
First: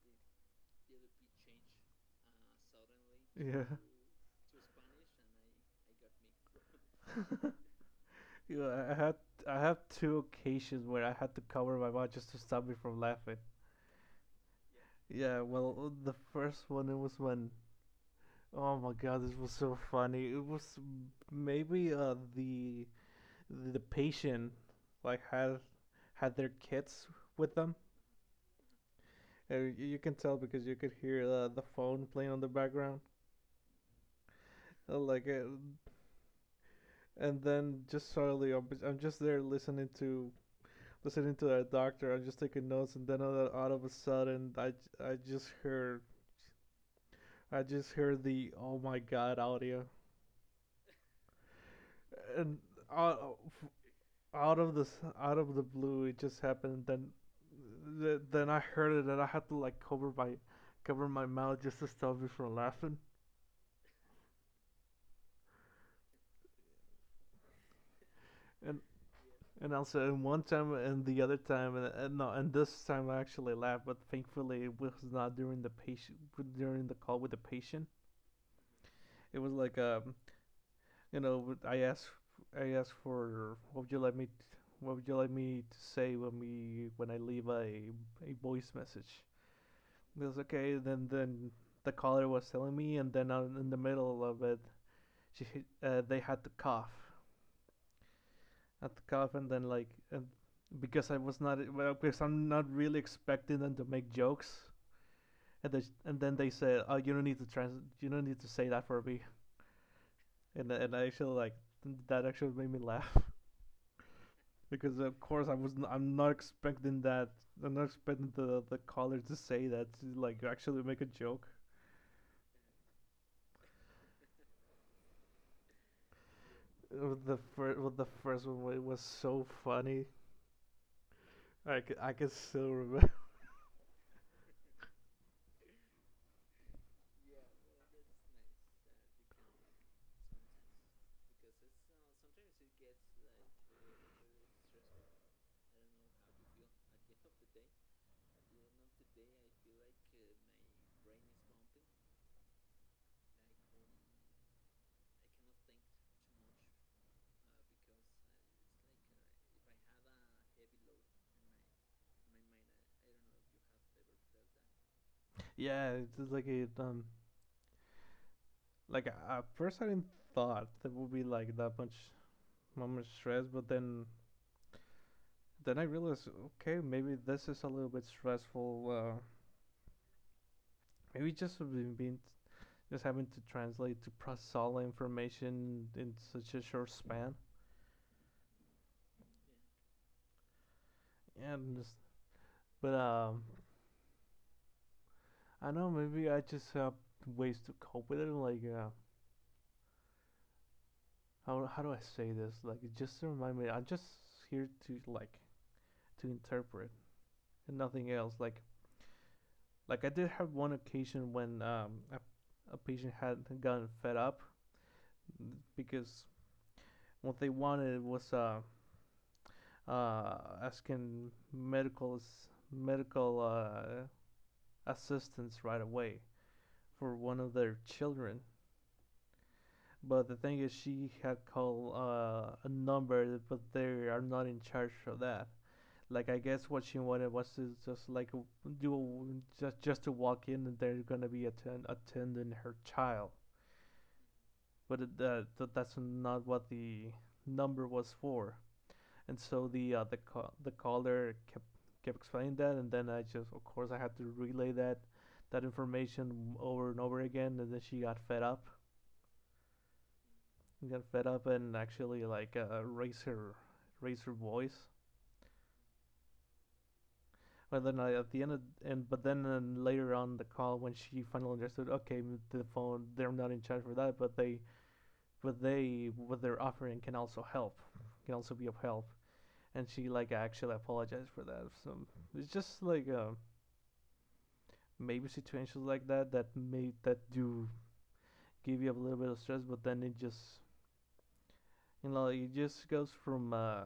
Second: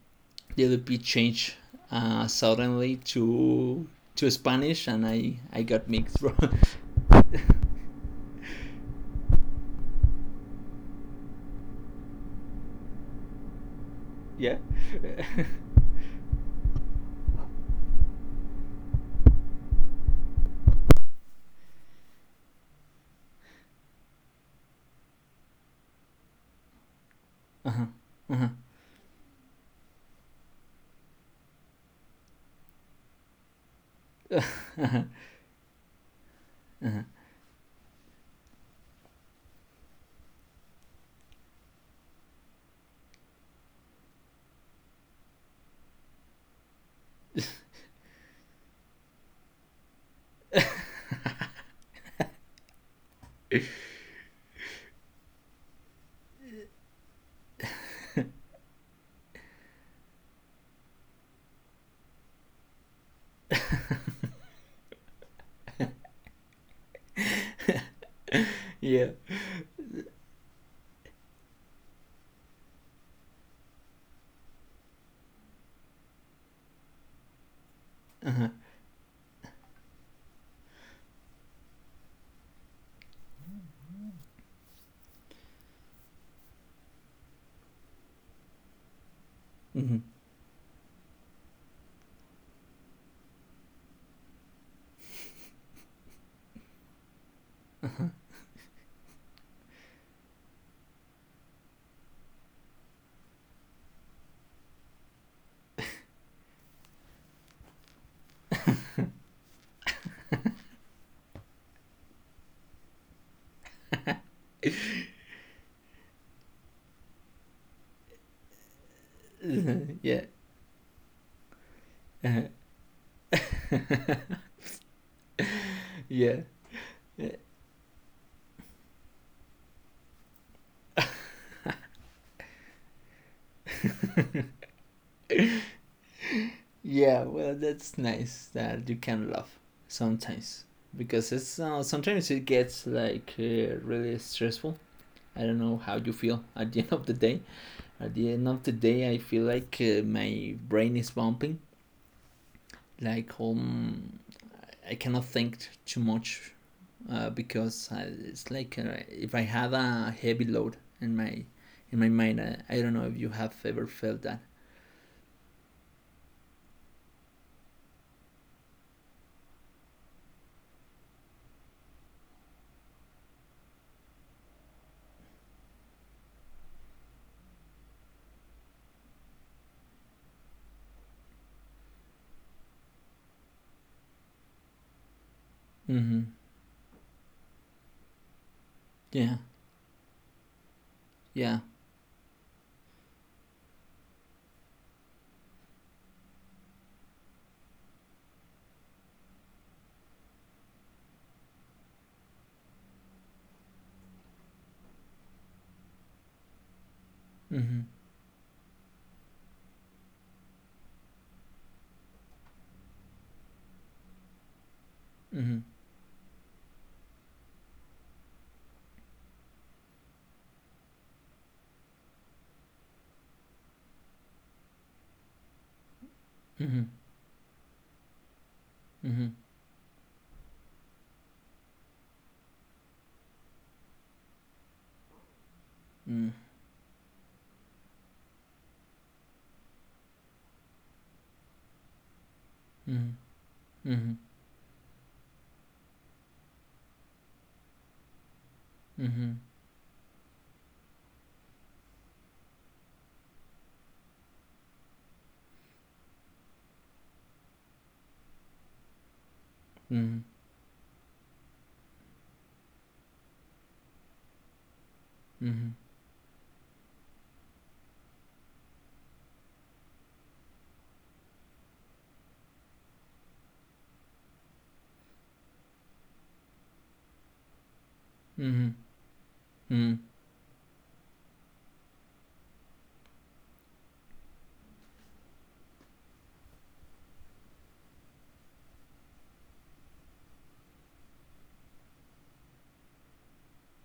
A: the L P changed uh, suddenly
B: Yeah.
A: to to Spanish, and I I got mixed.
B: Yeah, I had I have two occasions where I had to cover my mouth just to stop me from laughing.
A: Yeah.
B: Yeah, well, the first one it was when oh my god, this was so funny. It was maybe uh the the patient like had had their kids with them. Uh, you can tell because you could hear uh, the phone playing on the background. Uh, like, uh, and then just slowly, I'm just there listening to listening to that doctor. I'm just taking notes, and then uh, all, of- a sudden, I I just heard I just heard the oh my god audio, and out, out of the out of the blue, it just happened. And then then I heard it, and I had to like cover my cover my mouth just to stop me from laughing. And
A: Yeah.
B: And also, in one time and the other time, and, and no, and this time I actually laughed, but thankfully it was not during the patient during the call with the patient. It was like um, you know, I asked I asked for what would you like me t- what would you like me to say when we when I leave a a voice message?
A: Mhm.
B: It was okay. Then then the caller was telling me, and then in the middle of it, she uh, they had to cough, at the cuff, then like and because I was not well, because I'm not really expecting them to make jokes, and they, and then they said, "Oh, you don't need to trans, you don't need to say that for me," and and I actually like that actually made me laugh because of course I was n- I'm not expecting that I'm not expecting the the caller to say that to,
A: Yeah.
B: like actually make a joke.
A: Yeah.
B: Uh, The first well, the first one wa- was so funny. I c- I can still remember.
A: Yeah. Well, that's nice that you can laugh sometimes, because it's, uh, sometimes it gets like uh, really stressful. I don't know how you feel at the end of the day. At the end of the day, I feel like uh, my brain is bumping. Like, um, I cannot think t- too much, uh, because I, it's like, uh, if I have a heavy load in my in my mind. I, I don't know if you have ever felt that.
B: Yeah, it's just like it um. Like at first, I didn't thought there would be like that much, that much stress, but then then I realized, okay, maybe this is a little bit stressful. Uh, maybe just being, being just having to translate to process all the information in
A: Mm-hmm.
B: such a short span.
A: Yeah. Yeah.
B: And just, but um, I don't know, maybe I just have ways to cope with it. Like uh, how how do I say this? Like just to remind me, I'm just here to like to interpret and
A: Mm-hmm.
B: nothing else. Like Like I did have one occasion when um, a, a patient had gotten fed up
A: Mm-hmm.
B: because what they wanted was uh, uh, asking medical medical uh, assistance right away
A: Mm-hmm.
B: for one of their children.
A: Mm-hmm.
B: But the thing is, she had called uh, a number, but they are not in charge of that. Like I guess what she wanted was to just like do a, just just to walk in and they're gonna be attend attending her
A: Mm-hmm. Mm-hmm.
B: child.
A: Mm-hmm. Mm-hmm.
B: But it, uh, th- that's not what the number was for. And so the uh, the ca- the caller kept kept explaining that, and then I just, of course, I had to relay that that information over and over again, and then she got fed up, she got fed up, and actually like uh, raised her raised her voice. But then I, at the end, of, and but then and later on the call, when she finally understood, okay, the phone, they're not in charge for that, but they, but they, what they're offering can also help, can
A: Mm-hmm.
B: also be of
A: Mm-hmm.
B: help. And
A: Mm-hmm.
B: she like actually apologized for that. So it's just like uh, maybe situations like that that may that do give you a little bit of stress, but then it just you know it just goes from uh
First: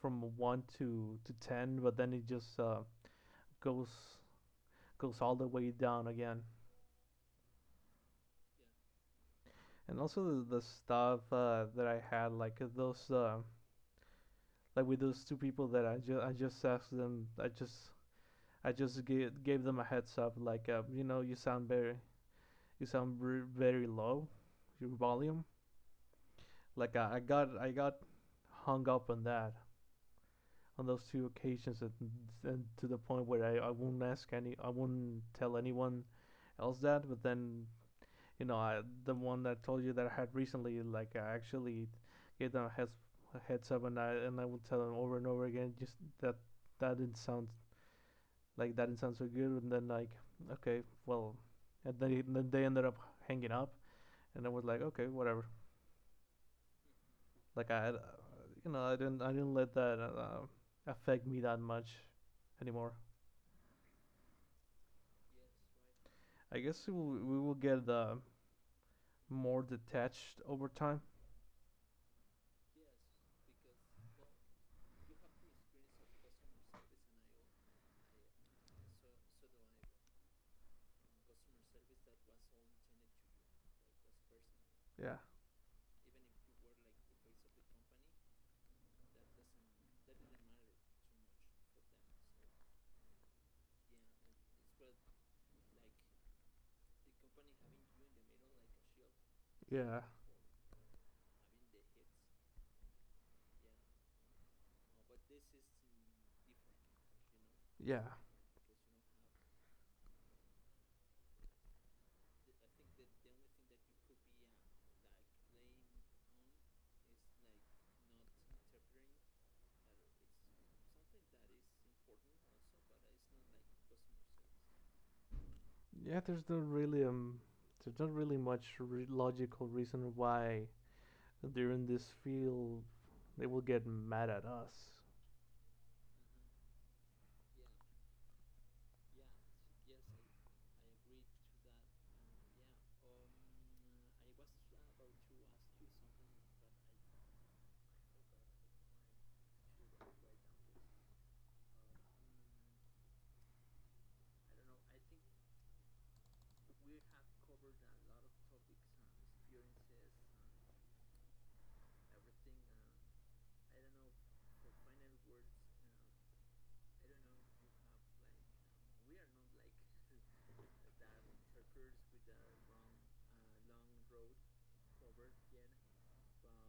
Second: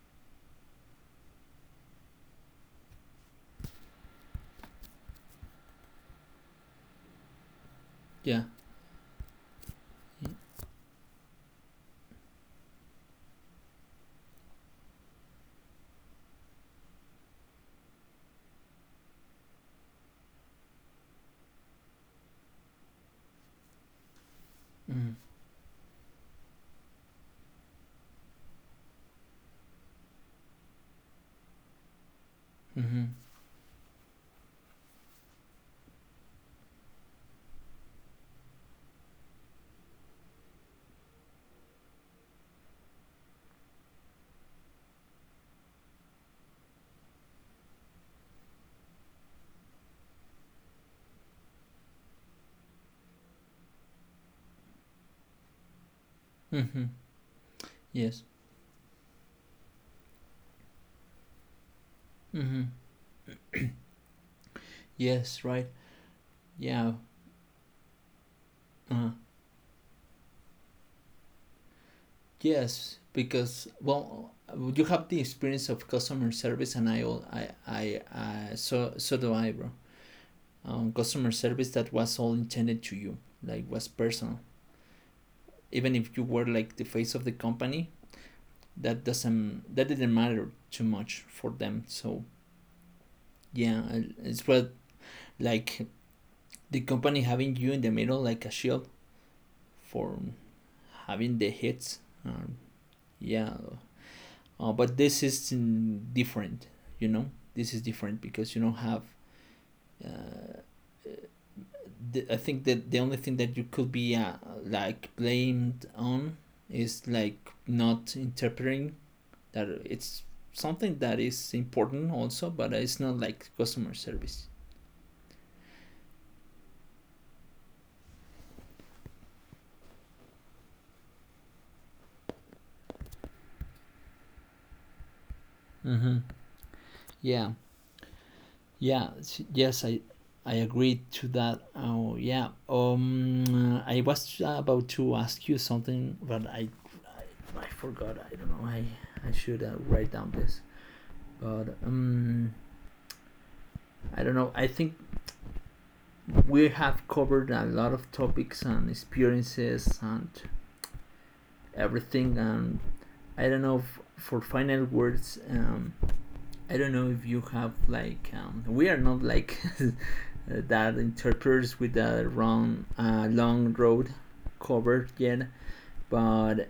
B: from one to to ten, but then it just uh goes goes all the way down again.
A: Yeah.
B: And also the, the stuff uh, that I had like uh, those uh, like with those two people that I just I just asked them I just I just gave, gave them a heads up, like, uh, you know, you sound very, you sound very low, your
A: Mm-hmm.
B: volume. Like I, I got I got hung up on that on those two occasions, and, and to the
A: Mm-hmm.
B: point where I, I won't ask any, I won't tell anyone else that. But then you know, I, the one that I told you that I had recently, like I actually gave them a heads a heads up, and I and I would tell them over and over again, just that that didn't sound like that didn't sound so good, and then like okay, well, and then, then they ended up hanging up, and I was like okay, whatever.
A: Mm-hmm.
B: Like I, uh,
A: Yes.
B: you know, I didn't I didn't let that uh, affect me that much
A: Mm-hmm.
B: anymore.
A: Yes. Right.
B: I guess we
A: Yeah.
B: will, we will get uh,
A: Uh,
B: more detached over time.
A: yes, because, well, you have the experience of customer service, and I all I I uh, so so do I, bro. Um, customer service that was all intended to you, like, was personal.
B: Yeah,
A: Even if you were like the face of the company, that doesn't that didn't matter too much for them. So yeah, I- it's what, like, the company having you in the middle like a shield
B: yeah,
A: for having the hits. Um, yeah. Uh, but this is, mm, different, you know. This is
B: yeah.
A: different because you don't have. Uh, the, I think that the only thing that you could be uh, like blamed on is like not interpreting, that it's something that is important also, but it's not like customer service.
B: Yeah, there's not really um, there's not really much re- logical reason why they're in this field. They will get mad at us.
A: Mm-hmm. Yeah. Yeah, s- yes, I I agree to that. Oh, yeah. Um, I was about to ask you something, but I I, I forgot. I don't know. I I should uh, write down this. But um, I don't know. I think we have covered a lot of topics and experiences and everything. And I don't know. F For final words, um, I don't know if you have like, um, we are not like that interpreters with a wrong uh, long road covered yet, but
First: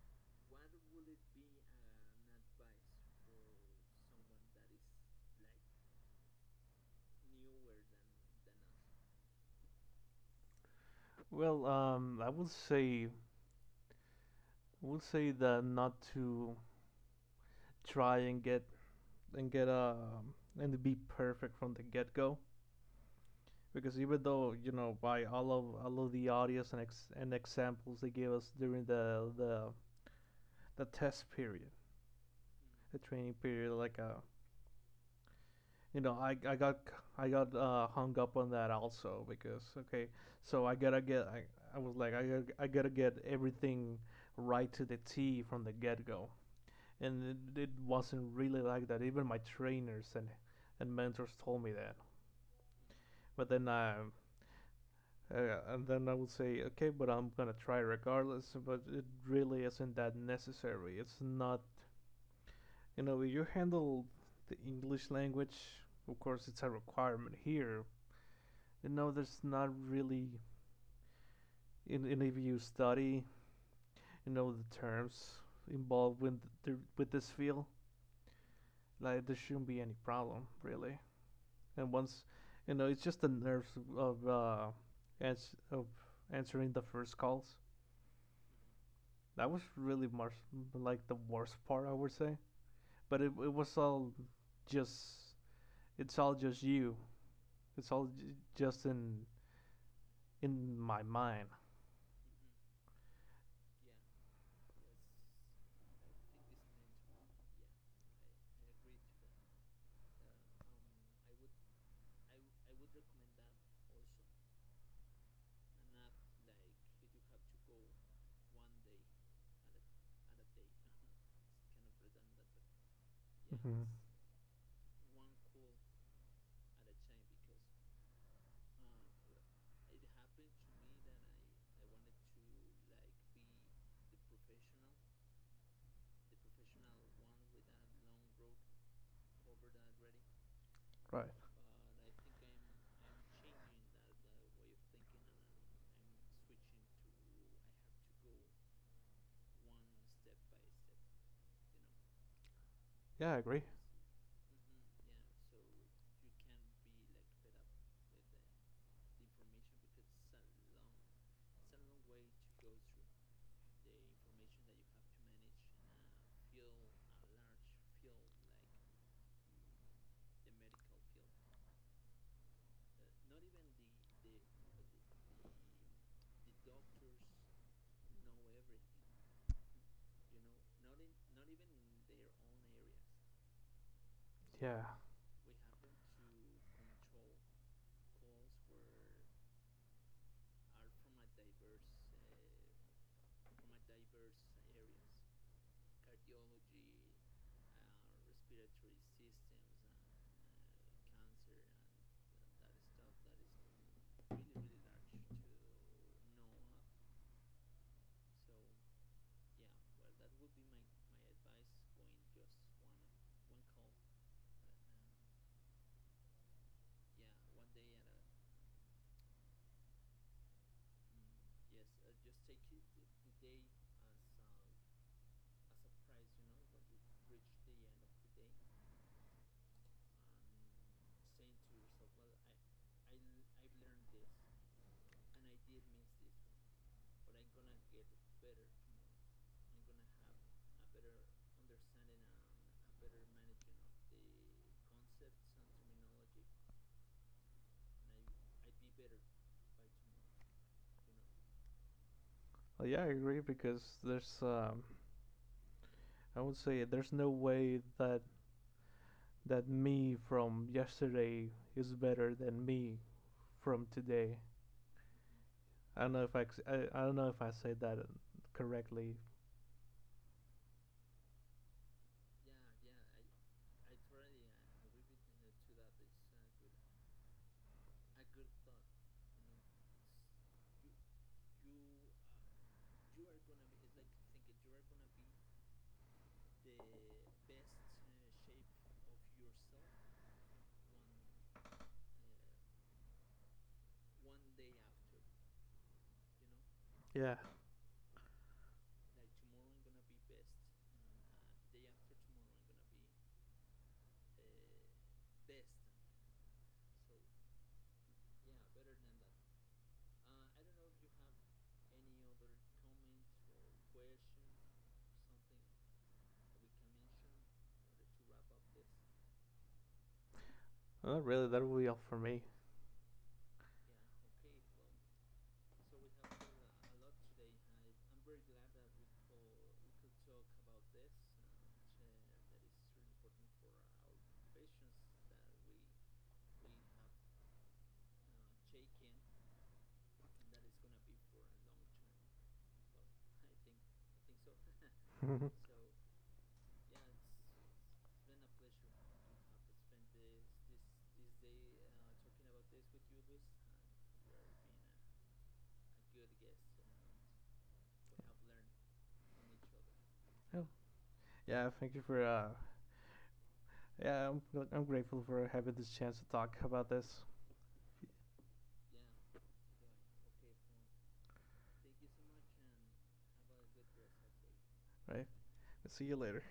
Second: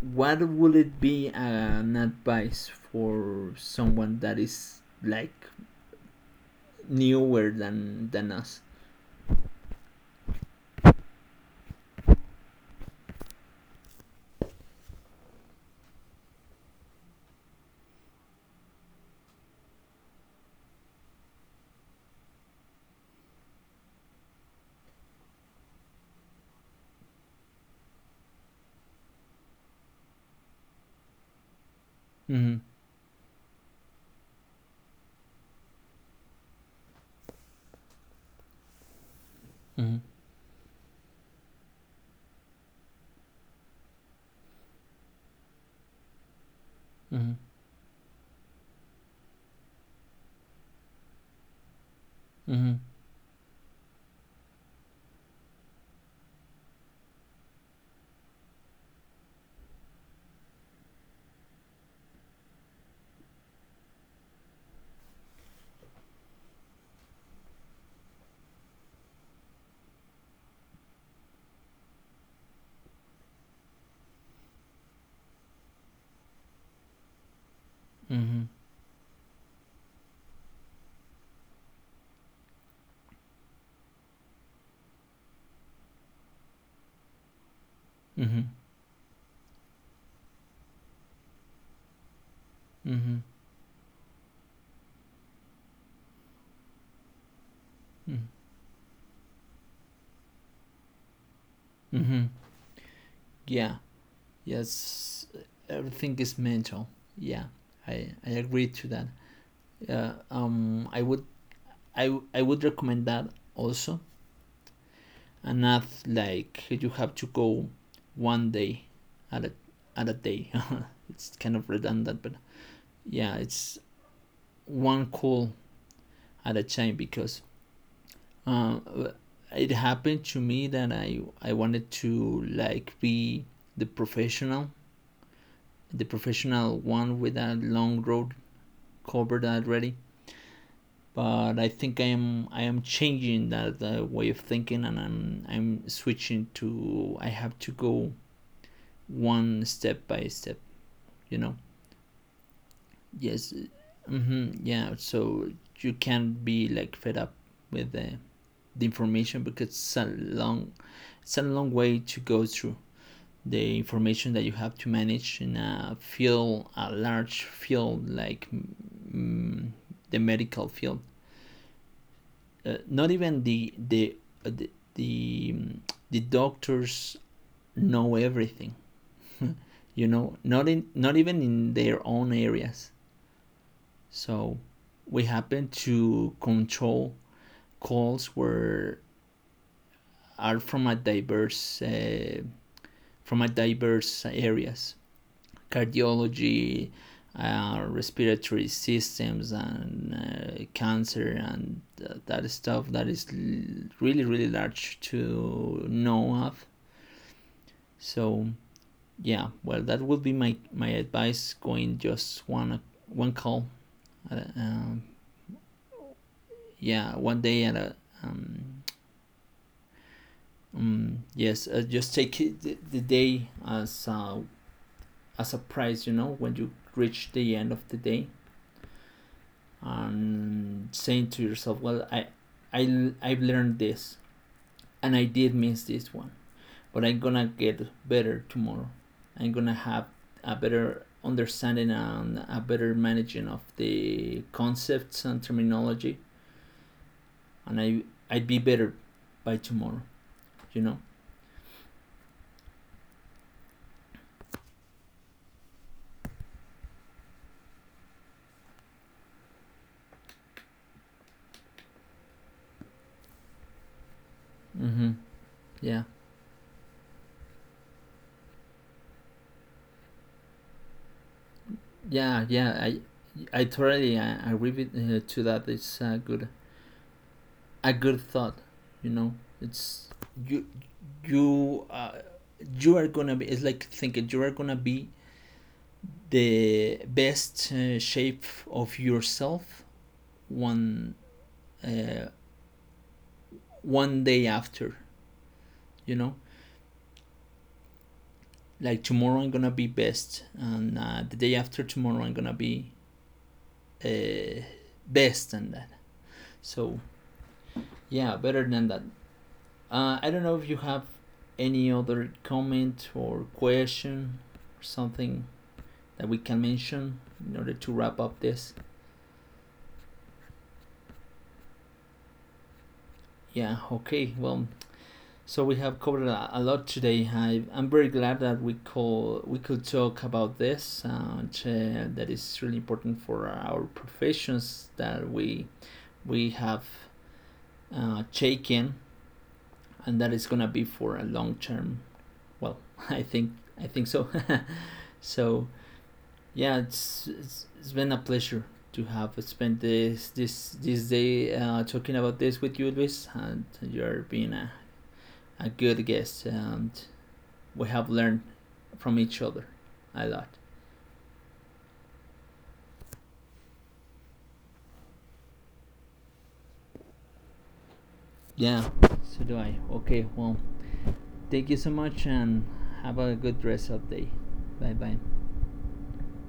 A: what would it be an advice for someone that is like newer than than us?
B: Well, um, I would say, would say that not to try and get and get a and be perfect from the get go. Because even though you know by all of all of the audios and ex- and examples they gave us during the the the test period,
A: Mm-hmm.
B: the training period, like a you know I I got I got uh, hung up on that also because
A: Mm-hmm.
B: okay so I gotta get I, I was like I gotta, I gotta get everything right to the T from the get go and it, it wasn't really like that even my trainers and and mentors told me that
A: Mm-hmm.
B: but then I. Uh, and then I would say, okay, but I'm gonna try regardless. But it really isn't that necessary. It's not, you know, you handle the English language. Of course, it's a requirement here. You know, there's not really, in, in if you study, you know, the terms involved with the, with this field,
A: Mm-hmm.
B: like there shouldn't be any problem really. And once, you know, it's just the nerves of uh, ans- of answering the first calls.
A: Mm-hmm.
B: That was really much like the worst part, I would say.
A: Mm-hmm.
B: But it, it was all just it's all just you. It's all j- just in in my mind.
A: Mm-hmm. Yeah. Yes. Everything is mental. Yeah. I I agree to that. Yeah, um, I would I w- I would recommend that also, and not like you have to go one day at a at a day. It's kind of redundant, but yeah, it's
B: Mm-hmm.
A: one call at a time, because uh, it happened to me that I I wanted to like be the professional, the professional one with a long road covered already,
B: Right.
A: but I think I am I am changing that uh, way of thinking and I'm I'm switching to I have to go one step by step, you know.
B: Yeah, I
A: Yes.
B: agree.
A: Mm-hmm. Yeah, so you can't be like fed up with the, the information, because it's a long, it's a long way to go through the information that you have to manage in a field, a large field like, mm, the medical field. Uh, not even the the uh, the the, mm, the doctors know everything, you know, not in, not even in their own areas. So
B: Yeah.
A: we happen to control calls where are from a diverse, uh, from a diverse areas. Cardiology, uh, respiratory systems, and uh, cancer, and th- that stuff that is l- really, really large to know of. So yeah, well, that would be my my advice. Going just one one call. Uh, um, yeah, one day at a. Um, um, yes, uh, just take it, the, the day as a as a prize. You know, when you reach the end of the day, and saying to yourself, well, I, I, I've learned this, and I did miss this one, but I'm gonna get better tomorrow. I'm gonna have a better understanding and a better managing of the concepts and terminology, and I, I'd be better by tomorrow, you know?
B: Well, yeah, I agree because there's um I would say there's no way that that me from yesterday is better than me from today.
A: Mm-hmm.
B: I
A: Yeah,
B: don't know if I, I, I don't know if I said that correctly.
A: yeah, yeah. I, I totally I, I agree with, uh, to that. It's a good, a good thought. You know, it's you, you, uh, you are gonna be. It's like thinking you are gonna be the best uh, shape of yourself one, uh, one day after. You know,
B: Yeah.
A: like tomorrow I'm gonna be best, and, uh, the day after tomorrow I'm gonna be, uh, best than that. So yeah, better than that. Uh, I don't know if you have any other comment or question or something that we can mention in order to wrap up this.
B: Well, really, that will be all for me.
A: Yeah, okay. Well, so we have covered a, a lot today. I, I'm very glad that we call we could talk about this, uh, that is really important for our professions that we we have uh, taken, and that is gonna be for a long term. Well, I think I think so.
B: Hmm.
A: So yeah, it's it's, it's been a pleasure to have spent this this this day uh, talking about this with you, Luis, and you're being a, a good guest, and we have learned from each other a lot.
B: Oh, yeah. Thank you for. Uh, yeah, I'm I'm grateful for having this chance to talk about this.
A: Yeah, so do I. Okay, well, thank you so much, and have a good rest of the day. Bye bye.
B: Right. See you later.